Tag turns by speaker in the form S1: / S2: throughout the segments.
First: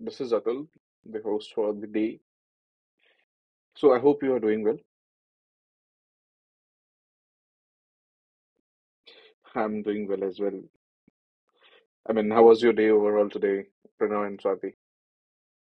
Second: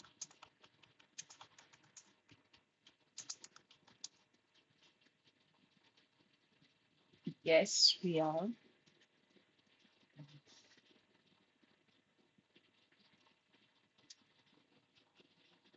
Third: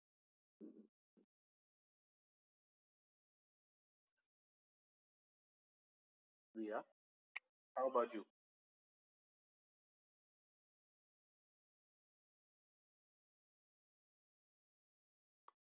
S1: this is Atul, the host for the day. So I hope you are doing well.
S2: Yeah. How
S3: Yes,
S2: about
S3: we
S2: you?
S3: are.
S1: I'm doing well as well. I mean, how was your day overall today, Pranav and Swati?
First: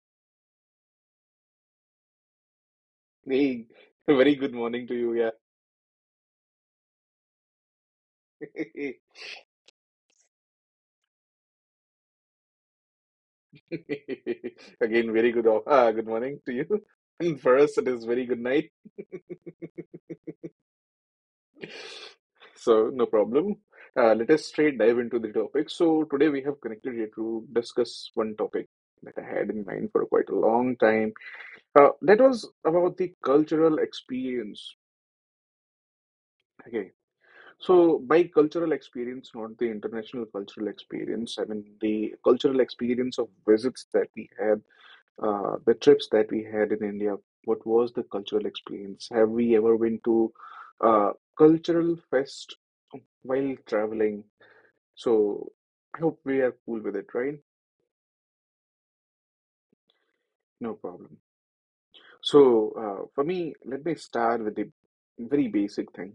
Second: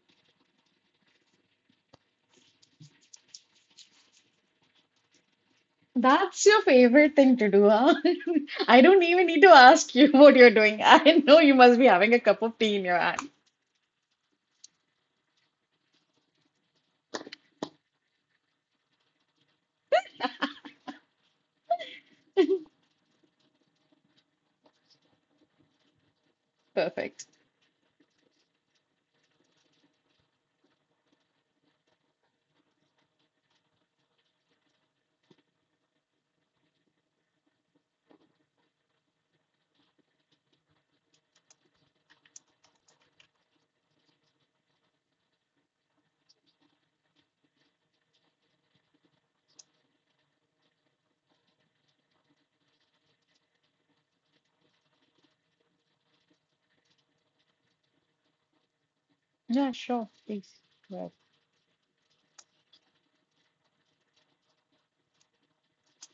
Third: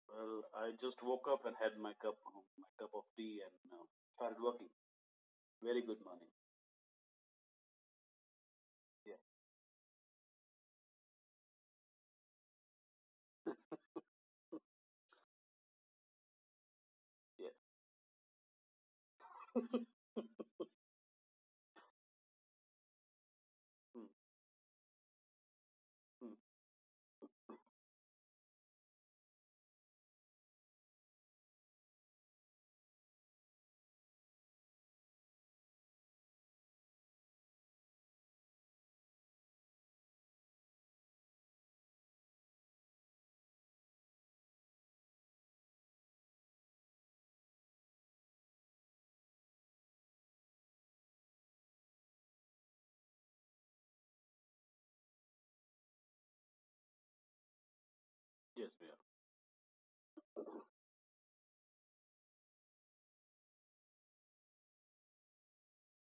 S2: Well, I just woke up and had my cup of tea
S1: Hey,
S2: and
S1: very
S2: started
S1: good
S2: working.
S1: morning to you.
S2: Very good morning.
S3: That's your favorite thing to do, huh? I
S1: Yeah.
S3: don't
S2: Yeah.
S3: even need to ask you what you're doing. I know you must be having a cup of tea in your hand.
S1: Again, very good. Ah, good morning to you. And
S2: Yes.
S1: for us, it is very good night.
S2: Mm,
S1: So no problem. Let us straight dive into the topic. So today
S2: mm.
S1: we have connected here
S3: Perfect.
S1: to discuss one topic that I had in mind for quite a long time. That was about the cultural experience. Okay, so by cultural experience, not the international cultural experience, I mean the cultural experience of visits that we had, the trips that we had in India. What was the cultural experience? Have we ever been to uh, cultural fest while traveling? So I hope we are cool with it, right?
S2: Yes, we are.
S3: Yeah, sure. Please.
S1: No
S3: Well,
S1: problem. So for me, let me start with the very basic thing,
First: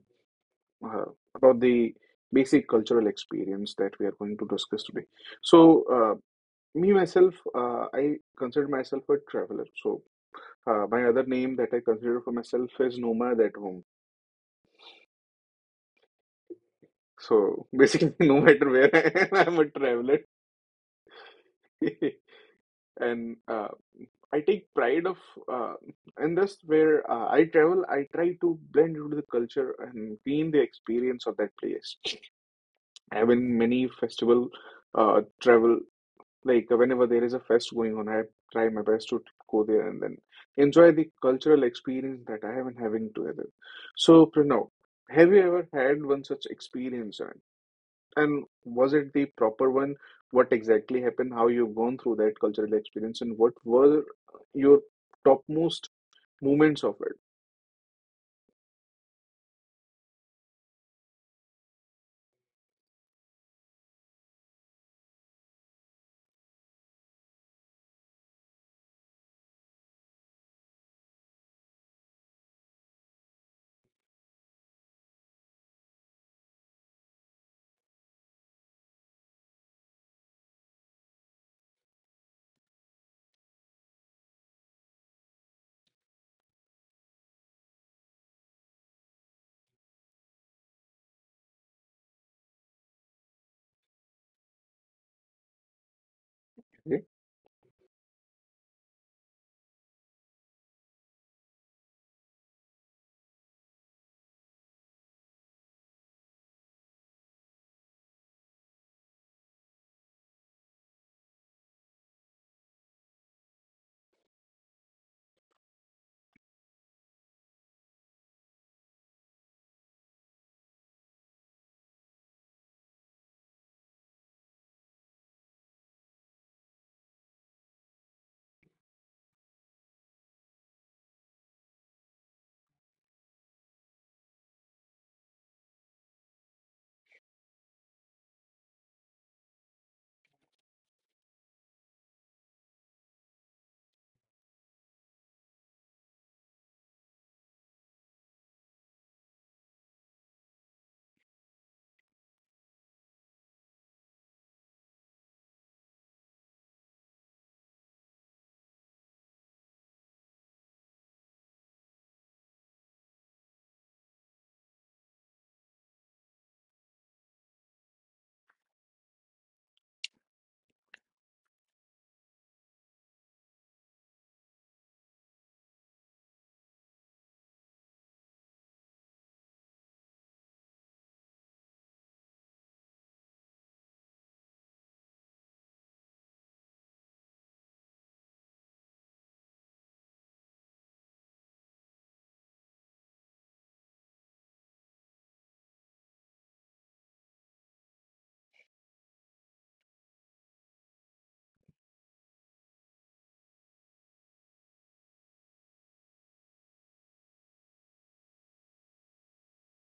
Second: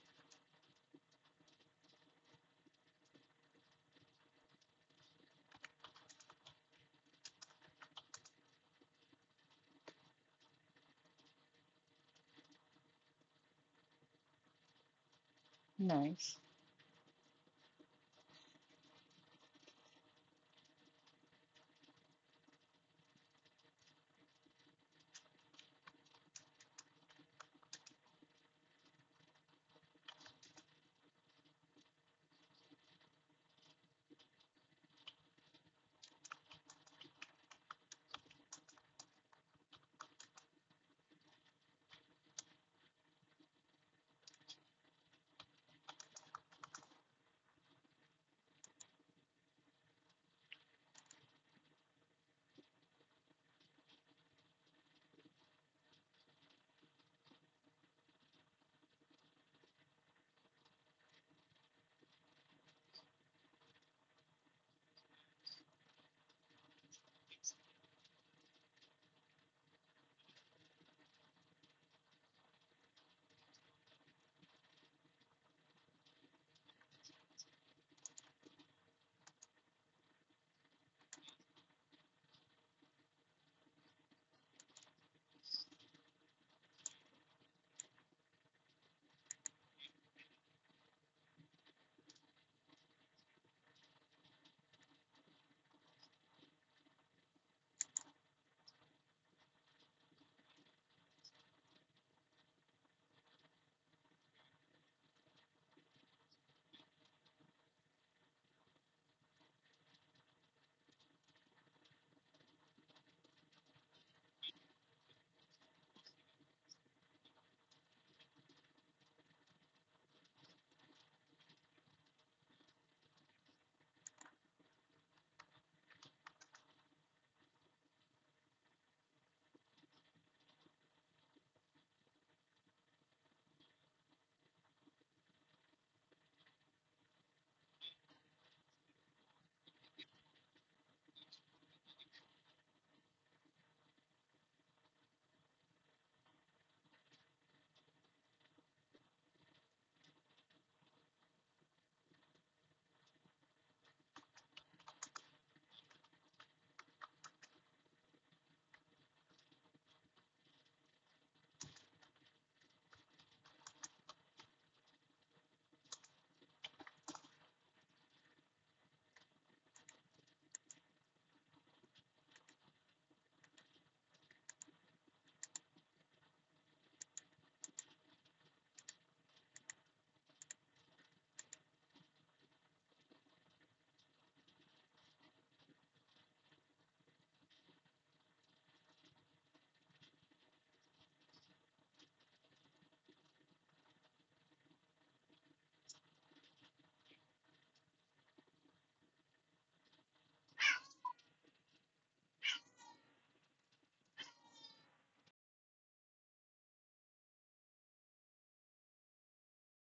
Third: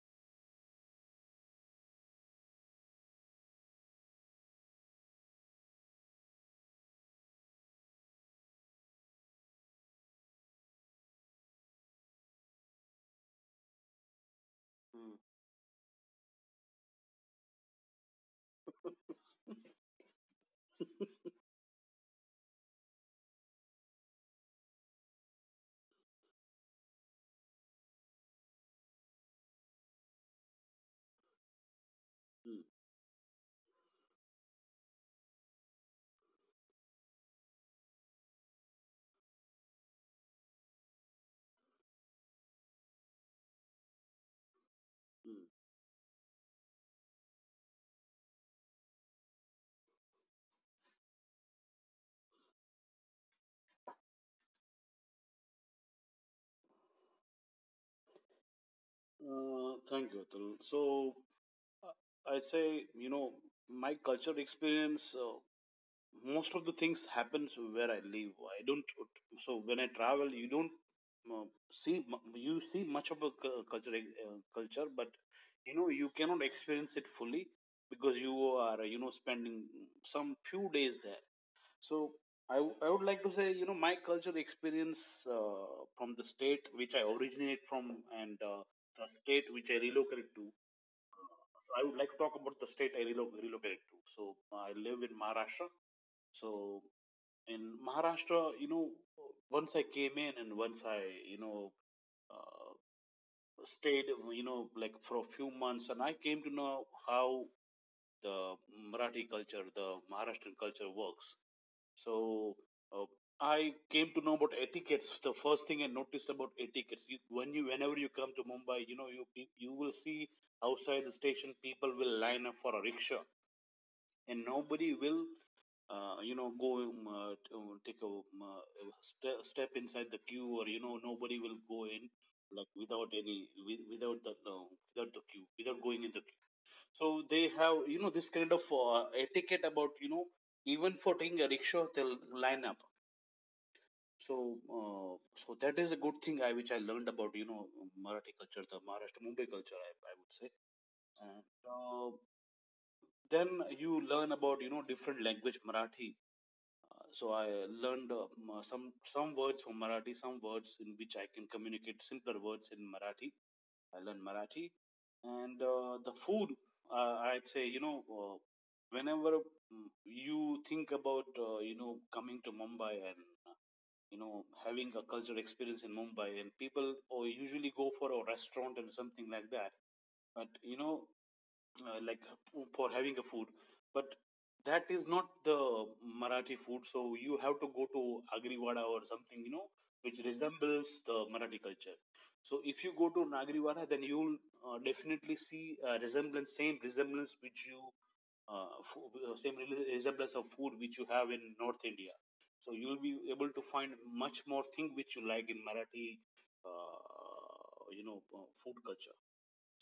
S1: uh, about the basic cultural experience that we are going to discuss today. So, me myself, I consider myself a traveler. So, my other name that I consider for myself is nomad at home.
S2: Mm,
S3: nice.
S1: So, basically, no matter where I am, I'm a traveler, and I take pride of, uh, and that's where I travel. I try to blend into the culture and be in the experience of that place.
S2: mm,
S1: I have been many festival, travel. Like, whenever there is a fest going on, I try my best to go there and then enjoy the cultural experience that I am having together. So, Pranav, have you
S2: mm.
S1: ever had one such experience, and was it the proper one? What exactly happened? How you've gone through that cultural experience, and what were your topmost moments of it?
S2: Thank you, Atul. So I say, you know, my cultural experience, most of the things happens where I live. I don't. So when I travel, you don't uh, see you see much of a culture, but you know you cannot experience it fully because you are you know spending some few days there. So I would like to say you know my culture experience from the state which I originate from, and the state which I relocate to. So I would like to talk about the state I relocated to. So I live in Maharashtra. So
S1: Okay.
S2: in Maharashtra, you know, once I came in and you know, uh, stayed, you know, like for a few months, and I came to know how the Marathi culture, the Maharashtrian culture works. So uh, I came to know about etiquettes. The first thing I noticed about etiquettes, when you whenever you come to Mumbai, you know, you will see outside the station people will line up for a rickshaw, and nobody will, you know, go t- take a step inside the queue, or you know nobody will go in like without the without the queue without going in the queue. So they have, you know, this kind of etiquette about, you know, even for taking a rickshaw they'll line up so uh, so that is a good thing which I learned about, you know, Marathi culture, the Maharashtra Mumbai culture, I would say. And then you learn about, you know, different language Marathi. So I learned some words from Marathi, some words in which I can communicate, simpler words in Marathi. I learned Marathi. And the food, I'd say, you know, uh, whenever you think about, you know, coming to Mumbai and, uh, you know, having a cultural experience in Mumbai, and people or usually go for a restaurant and something like that, but you know, uh, like for having a food, but that is not the Marathi food, so you have to go to Agriwada or something, you know, which resembles the Marathi culture. So if you go to Nagriwada, then you'll definitely see resemblance same resemblance which you, same resemblance of food which you have in North India. So you'll be able to find much more thing which you like in Marathi, food culture.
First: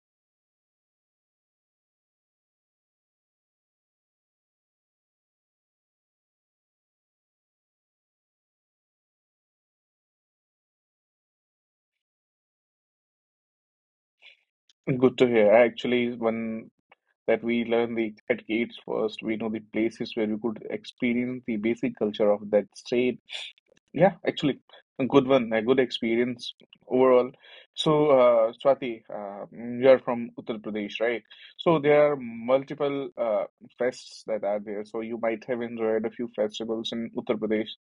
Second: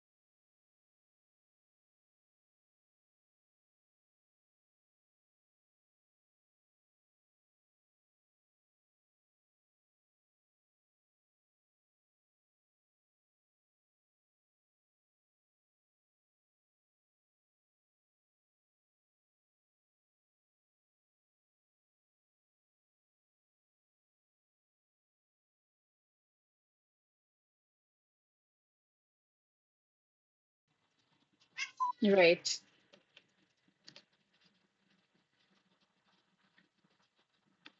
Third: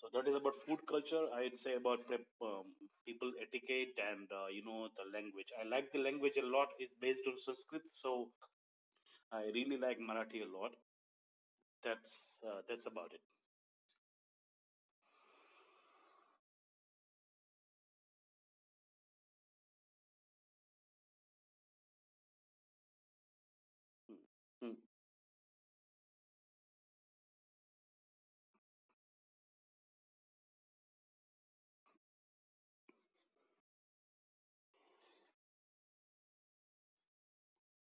S2: So that is about food culture. I'd say about people etiquette and, you know, the language. I like the language a lot. It's based on Sanskrit, so I really like Marathi a lot. That's about it.
S1: Good to hear. Actually, one, that we learn the exact gates first. We know the places where we could experience the basic culture of that state. Yeah, actually,
S2: Mm. Mm.
S1: a good one, a good experience overall. So, Swati, you're from Uttar Pradesh, right? So there are
S3: Right.
S1: multiple fests that are there. So you might have enjoyed a few festivals in Uttar Pradesh,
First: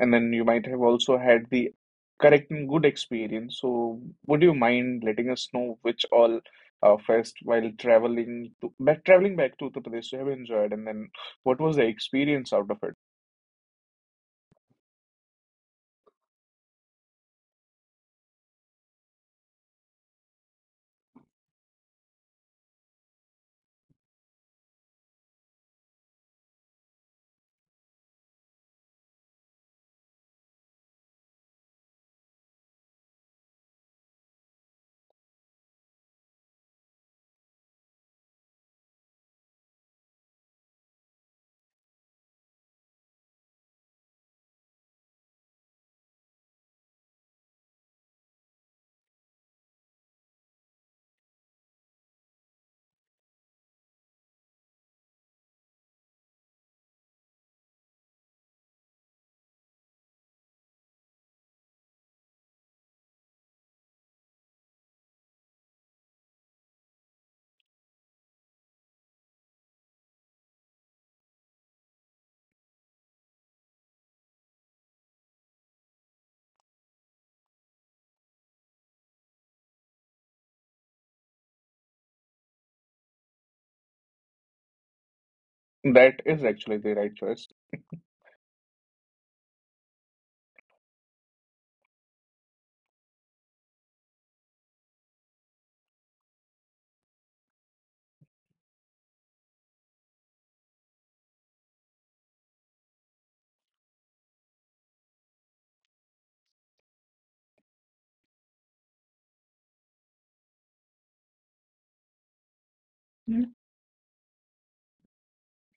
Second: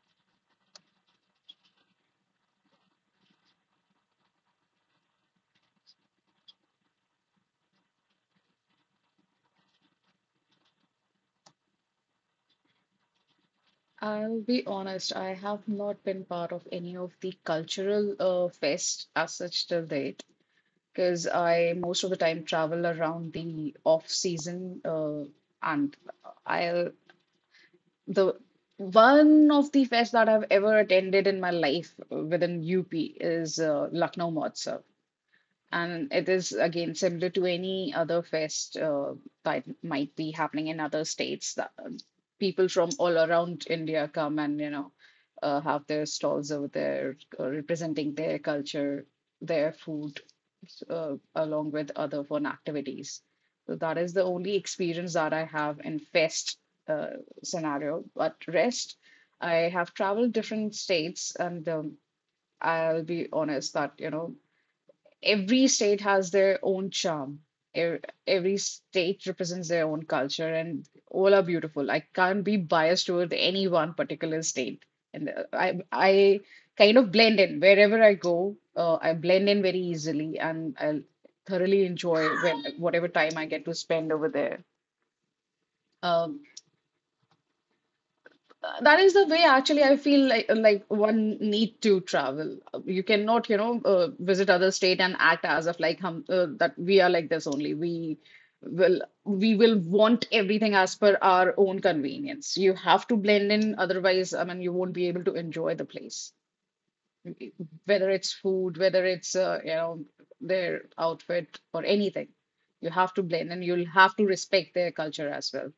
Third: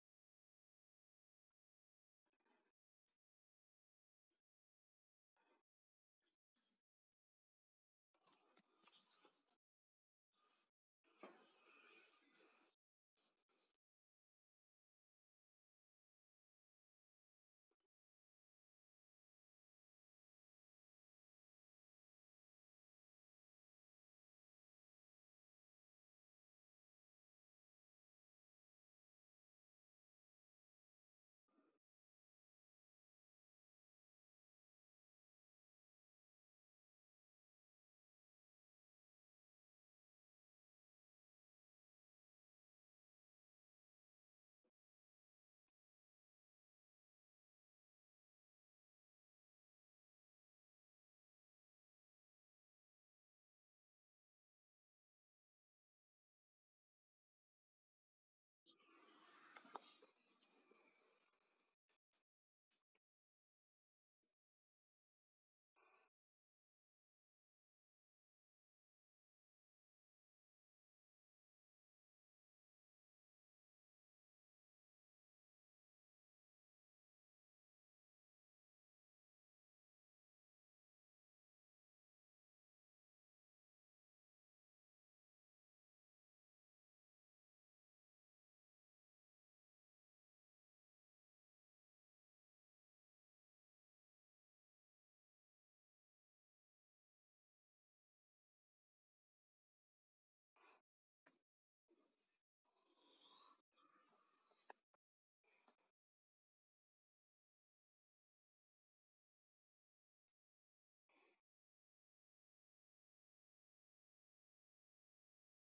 S1: and then you might have also had the correct and good experience. So would you mind letting us know which all first while traveling to back traveling back to Uttar Pradesh you have enjoyed, and then what was the experience out of it?
S3: I'll be honest, I have not been part of any of the cultural fest as such till date because I most of the time travel around the off season and I'll the one of the fest that I've ever attended in my life within UP is Lucknow Mahotsav. And it is again similar to any other fest that might be happening in other states. People from all around India come and have their stalls over there, representing their culture, their food, along with other fun activities. So that is the only experience that I have in fest scenario. But rest, I have traveled different states, and I'll be honest that every state has their own charm. Every state represents their own culture, and all are beautiful. I can't be biased toward any one particular state. And I kind of blend in wherever I go. I blend in very easily, and I'll thoroughly enjoy when whatever time I get to spend over there.
S1: That
S3: Um,
S1: is actually the right choice.
S3: that is the way actually I feel like one need to travel. You cannot, you know, visit other state and act as if like that we are like this only. We will want everything as per our own convenience. You have to blend in, otherwise, I mean, you won't be able to enjoy the place. Whether it's food, whether it's you know their outfit or anything, you have to blend and you'll have to respect their culture as well.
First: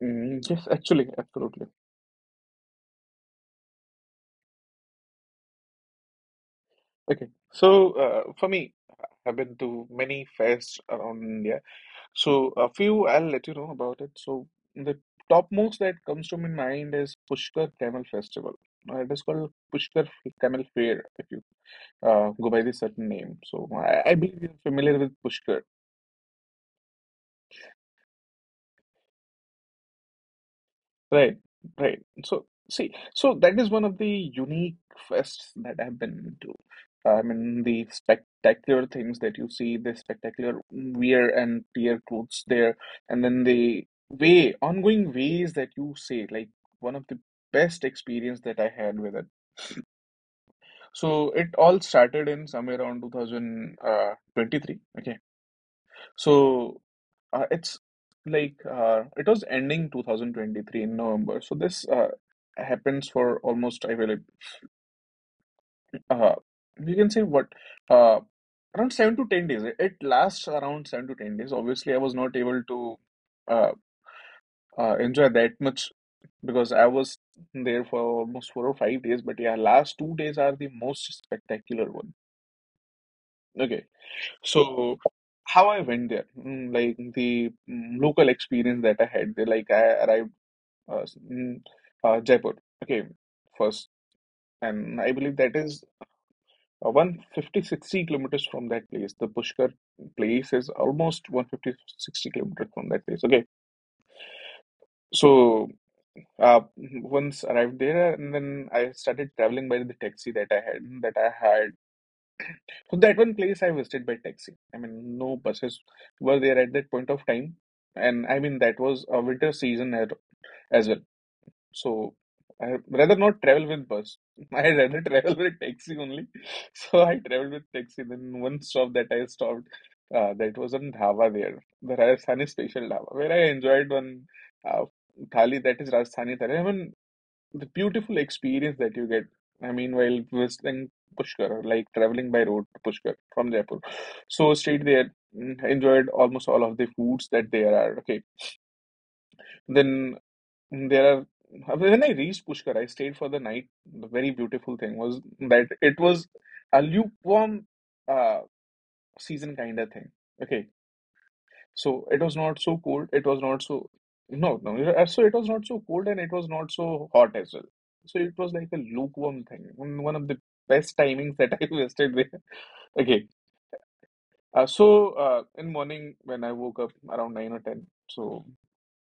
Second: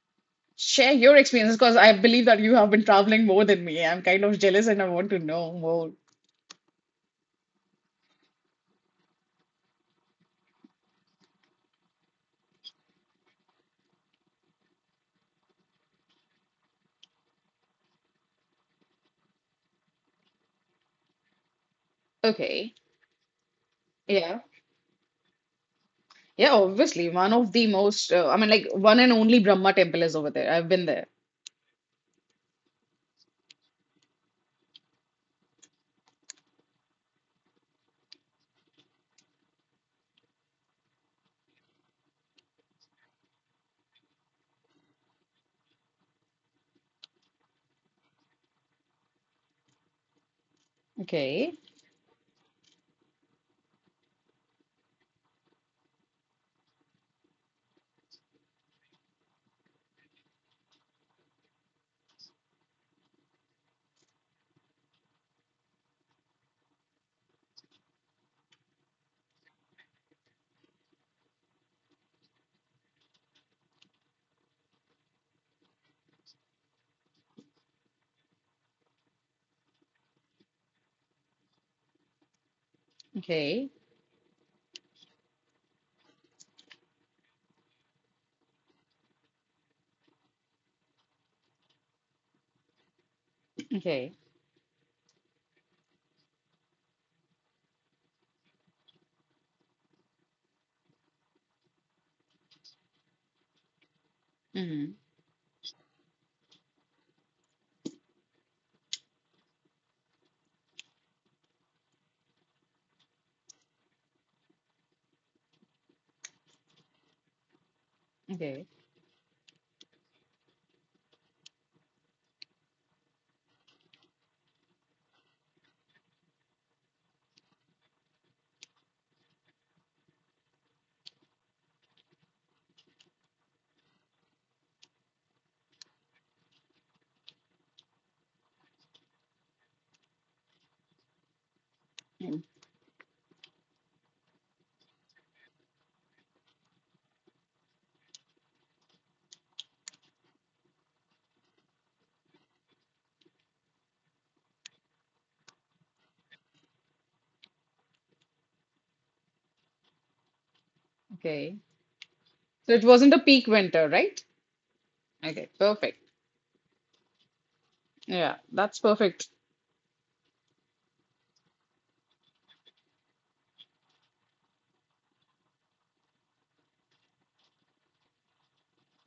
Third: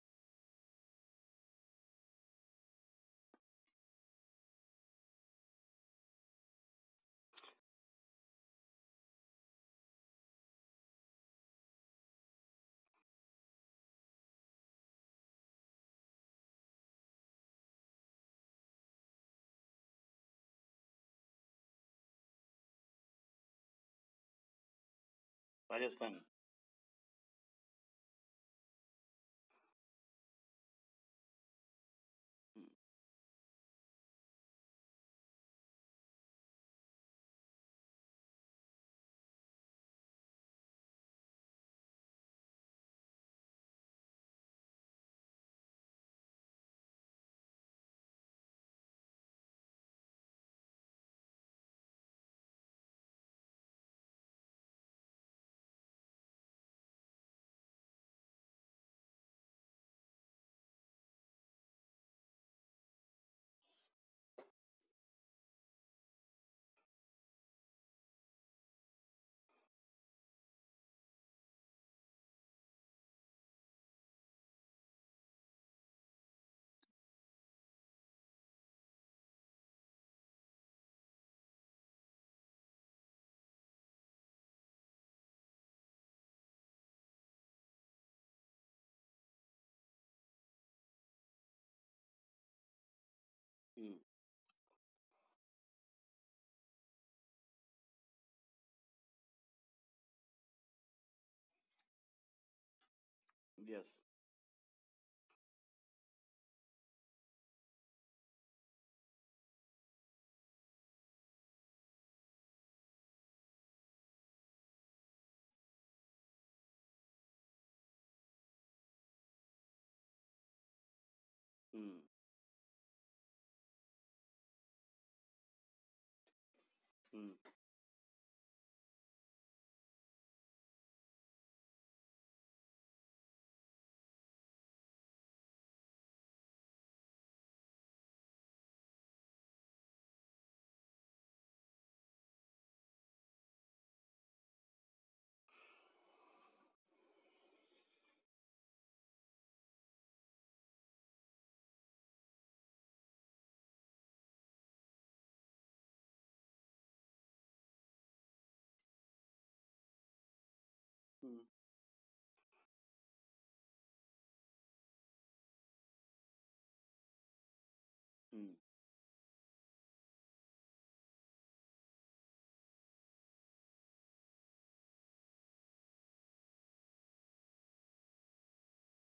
S1: Mm, yes,
S3: Share
S1: actually,
S3: your experiences
S1: absolutely.
S3: because I believe that you have been traveling more than me. I'm kind of jealous and I want to know more.
S1: Okay, so for me, I've been to many fairs around India. So a few, I'll let you know about it. So the topmost that comes to my mind is Pushkar Camel Festival. It is called Pushkar Camel Fair if you go by
S3: Okay.
S1: this certain name. So I
S3: Yeah.
S1: believe you're familiar with Pushkar.
S2: Rajasthan.
S3: Yeah, obviously. One of the most, I mean, like one and only Brahma temple is over there. I've been there.
S1: Right, right. So,
S2: Mm.
S1: see, so that is one of the unique fests that I've been to. I mean, the spectacular things that you see, the spectacular wear and tear clothes there, and then the way, ongoing ways that you say, like one of the best experience that I had with it. So it
S3: Okay,
S1: all started in somewhere around 2023. So it's like it was ending 2023 in November. So this happens for almost I will, uh, you can say what, uh, around 7 to 10 days. It lasts around 7 to 10 days. Obviously, I was not able to uh, enjoy that much because I was there for almost 4 or 5 days. But yeah, last 2 days are the most spectacular one.
S3: okay,
S1: Okay, so how I went there, like the local experience that I had there. Like I arrived in Jaipur. Okay, first,
S2: Mm.
S3: okay,
S1: and I believe that is 150 kilometers from that place. The Pushkar place is almost 150 60 kilometers from that place. Okay,
S2: Yes.
S3: hmm,
S1: so uh, once arrived there, and then I started traveling by the taxi that I had. So that one place I visited by taxi. I mean, no buses were there at that point of time. And I mean
S3: okay.
S1: that was a winter season as well.
S2: Mm.
S1: So I rather not travel with bus. I rather travel with taxi only. So I
S2: Mm.
S1: traveled with taxi. Then one stop that I stopped, that was on dhaba there, the Rajasthani special dhaba, where I enjoyed one uh, thali that is Rajasthani thali. I mean, the beautiful experience that you get. I mean, while visiting Pushkar, or like traveling
S3: Mm.
S1: by road to Pushkar from Jaipur. So stayed there, enjoyed almost all of the foods that there are. Okay. Then. And there are, when I reached Pushkar, I stayed for the night. The very beautiful thing was that it was a lukewarm uh, season kind of thing. Okay,
S2: Mm.
S3: Okay,
S1: so it was not
S3: so
S1: so
S3: it
S1: cold.
S3: wasn't a
S1: It was
S3: peak
S1: not
S3: winter,
S1: so,
S3: right?
S1: no, no. So it
S3: Okay,
S1: was not so
S3: perfect.
S1: cold and it was not so hot as well. So
S3: Yeah,
S1: it was
S2: Mm.
S1: like
S3: that's
S1: a
S3: perfect.
S1: lukewarm thing. One of the best timings that I wasted there. Okay, so in morning when I woke up around nine or ten. So,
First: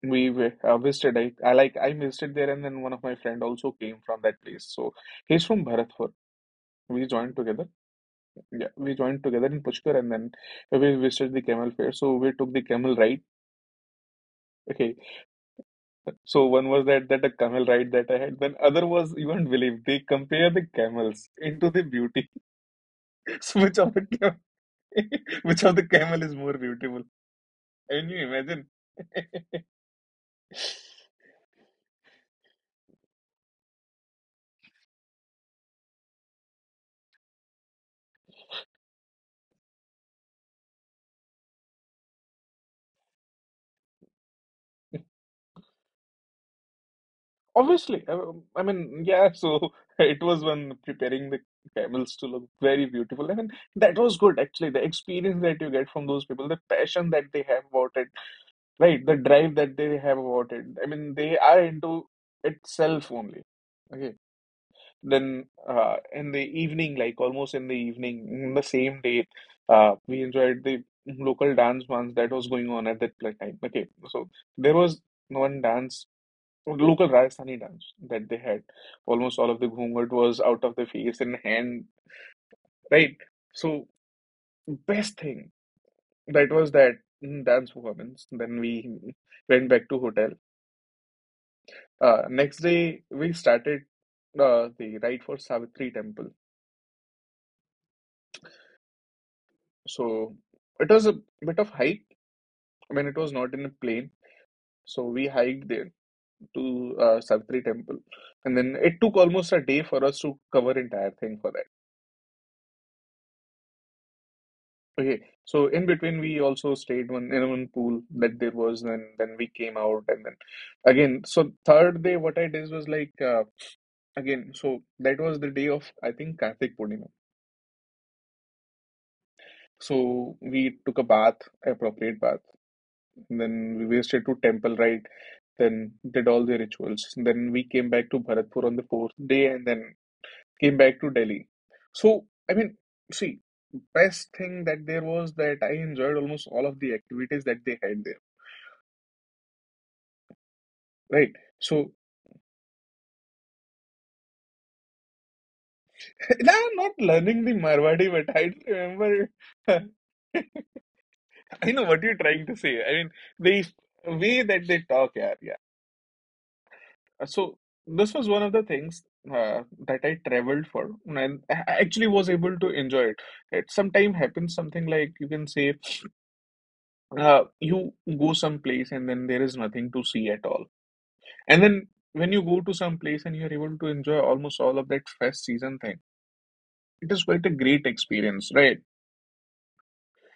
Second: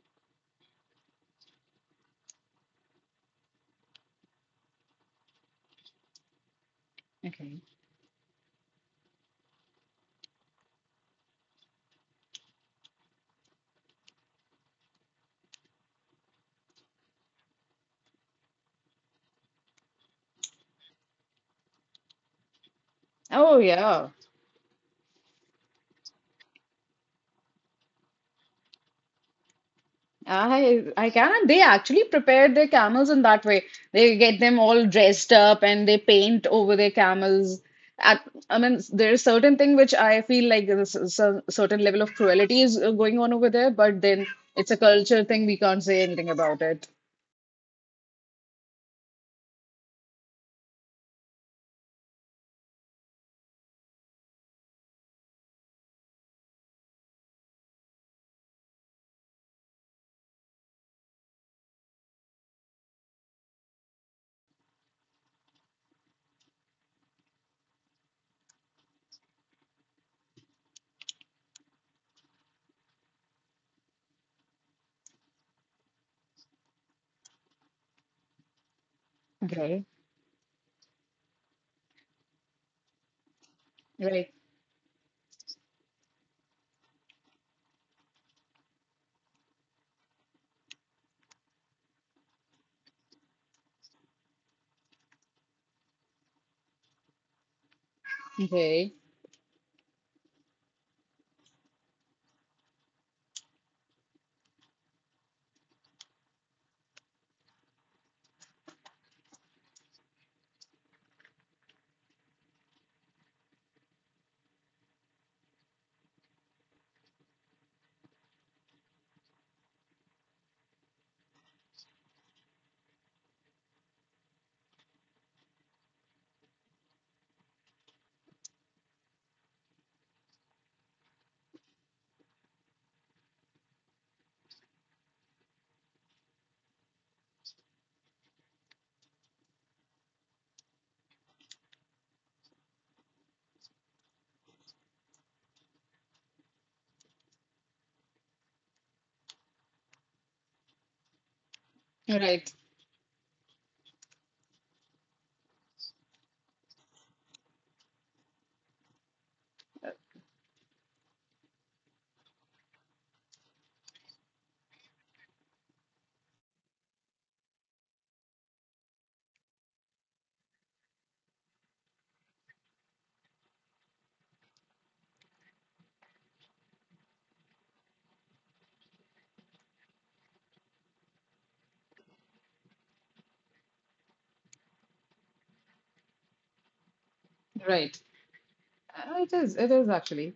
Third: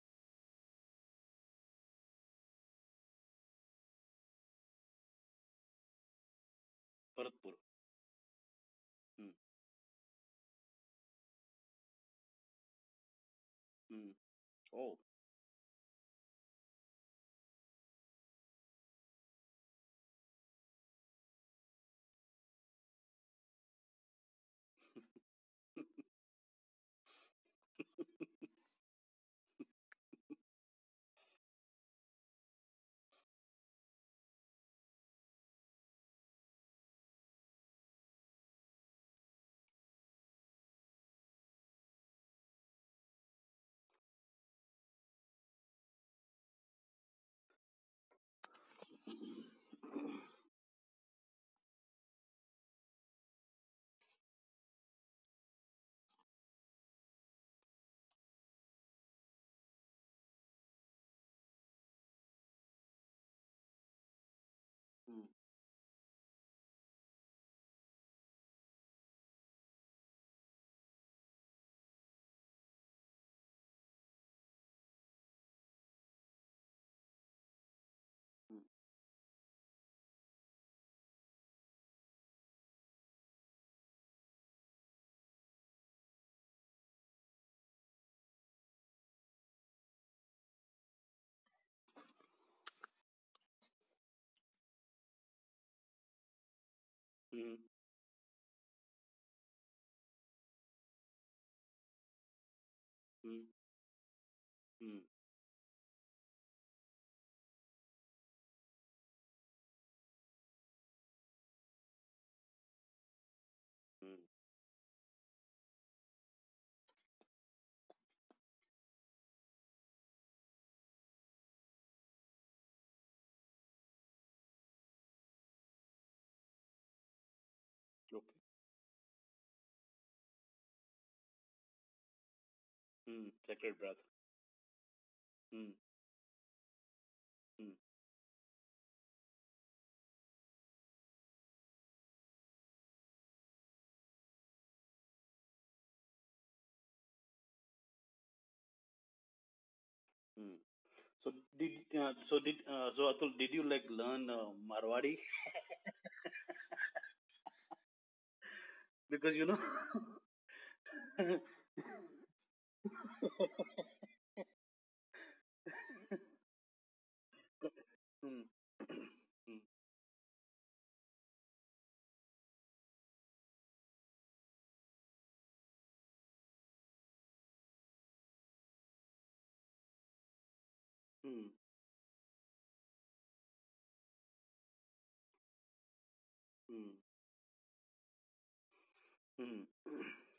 S1: Visited. I like I visited there, and then one of my friend also came from that place. So he's from Bharatpur. We joined
S2: Bharatpur.
S3: Okay.
S1: together. Yeah, we joined
S2: Mm.
S1: together in Pushkar, and then we visited the camel fair. So we took the camel ride.
S2: Mm. Oh.
S1: Okay, so one was that, a camel ride that I had. Then other was you won't believe they compare the camels into the beauty.
S3: Oh,
S1: So which of the
S3: yeah.
S1: cam which of the camel is more beautiful? Can you imagine?
S3: I can. And they actually prepare their camels in that way. They get them all dressed up and they paint over their camels. I mean, there's certain thing which I feel like there's a certain level of cruelty is going on over there, but then it's a culture thing. We can't say anything about it.
S1: Obviously, I mean, yeah, so it was when preparing the camels to look very beautiful. I mean, that was good actually. The experience that you get from those people, the passion that they have about it, right? The drive that they have about it. I mean, they are into itself only. Okay.
S2: Mm.
S1: Then in the evening, like almost in the evening, in the same day, we enjoyed the local dance ones that was going on at that time. Okay. So there was one dance local Rajasthani dance that they
S2: Mm.
S1: had. Almost all of the
S3: Okay.
S1: ghungat was out of the face and hand, right? So
S3: Right.
S1: best thing that was that, dance performance. Then we went back to hotel. Next day we started the ride for Savitri temple.
S2: Mm.
S3: Okay.
S1: So it was a bit of hike. I mean, it was
S2: Mm.
S1: not in a plane.
S2: Mm.
S1: So we hiked there to Savitri temple, and then it took almost a day for us to cover entire thing for that.
S2: Mm.
S1: Okay, so in between we also stayed one in one pool that there was, and then we came out, and then again. So third day, what I did was like again. So that was the day of I think Kartik Purnima.
S2: Okay.
S1: So we took a bath, appropriate bath,
S2: Mm.
S1: and then
S2: Sacred breath.
S1: we visited to temple, right?
S2: Mm.
S1: Then did all the rituals. Then we
S2: Mm.
S1: came back to Bharatpur on the fourth day, and then came back to Delhi. So I mean, see, best thing that there was that I enjoyed almost all of the activities that they had there.
S2: Mm. So
S1: Right.
S2: did
S1: So
S2: uh, so
S3: Right.
S2: did uh, so Atul, did you like learn Marwadi?
S1: now I'm not learning the Marwadi, but I don't remember.
S2: because you know
S1: I know what you're trying to say. I mean, the way that they talk, yeah, yeah. So this was
S2: Hmm.
S1: one of the things
S2: Hmm.
S1: that I traveled for, and I actually was able to enjoy it. It sometimes happens something like you can say, you go someplace and then there is nothing to see at all,
S2: Hmm.
S1: and then when you go to some place and you're able to enjoy almost all of that fest season thing,
S2: Hmm.
S1: it is quite a great
S3: Right.
S1: experience, right?
S3: It
S2: Hmm.
S3: is actually.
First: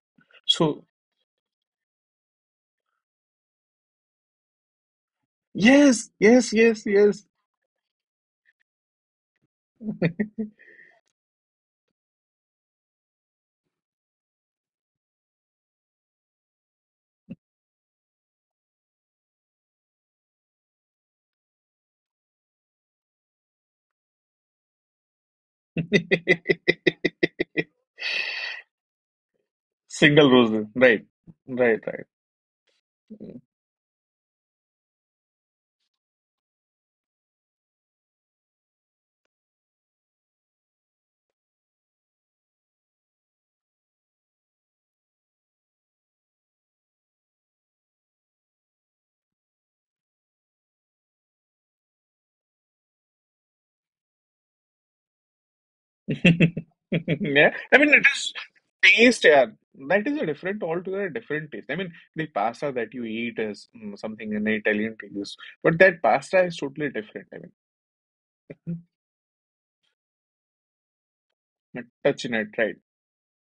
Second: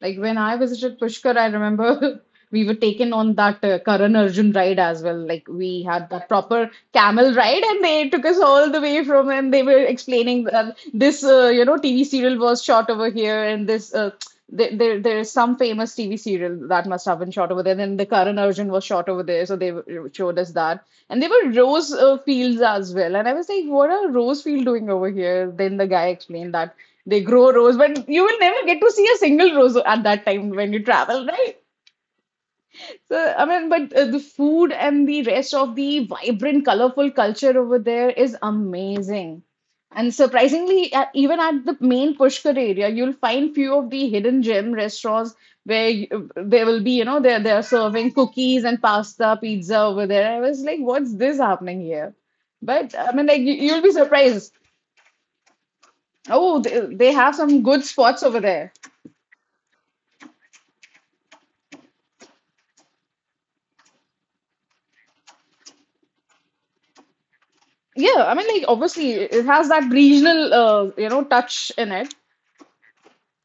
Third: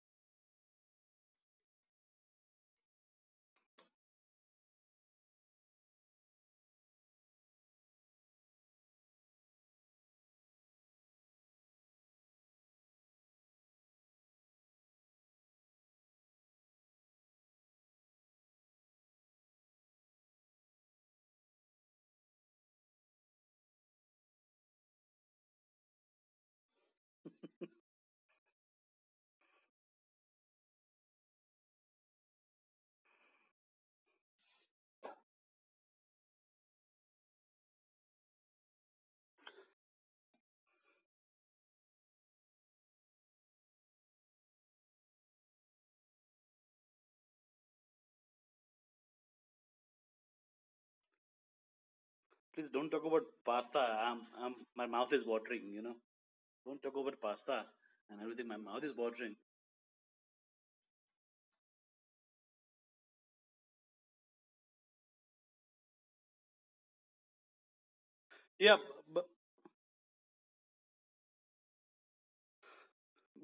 S3: Like when I
S1: So
S3: visited Pushkar, I remember we were taken on that Karan Arjun ride as well. Like we had
S1: yes,
S3: that
S1: yes,
S3: proper
S1: yes, yes.
S3: camel ride, and they took us all the way from, and they were explaining that this, you know, TV serial was shot over here, and there is some famous TV serial that must have been shot over there. Then the Karan Arjun was shot over there, so they were- showed us that. And there were rose fields as well. And I was like, what are rose field doing over here? Then the guy explained that they grow rose, but you will never get to see a single rose at that
S1: Single
S3: time
S1: roses.
S3: when you
S1: Right.
S3: travel, right?
S1: Right,
S3: So,
S1: right.
S3: I mean, but the food and the rest of the vibrant, colorful culture over there is amazing. And surprisingly, even at the main Pushkar area, you'll find few of the hidden gem restaurants where there will be, you know, they're serving cookies and pasta, pizza over there. I was like, what's this happening here?
S2: Please don't
S3: But
S2: talk
S3: I mean,
S2: about
S3: like you'll
S2: pasta
S3: be
S2: I'm,
S3: surprised.
S2: I'm my mouth is watering, you know.
S3: Oh,
S2: Don't talk
S3: they
S2: about
S3: have
S1: Yeah.
S2: pasta
S3: some
S1: I
S3: good
S1: mean, it
S2: and
S3: spots
S1: is
S3: over
S2: everything. My
S3: there.
S2: mouth is
S1: taste,
S2: watering.
S1: yeah. That is a different, altogether different taste. I mean, the pasta that you eat is something an Italian taste, but that pasta is totally different. I
S3: Yeah, I mean, like
S2: Yeah,
S1: mean,
S3: obviously
S2: but
S3: it has that regional, you know, touch
S1: a
S3: in it.
S1: touch in it, right?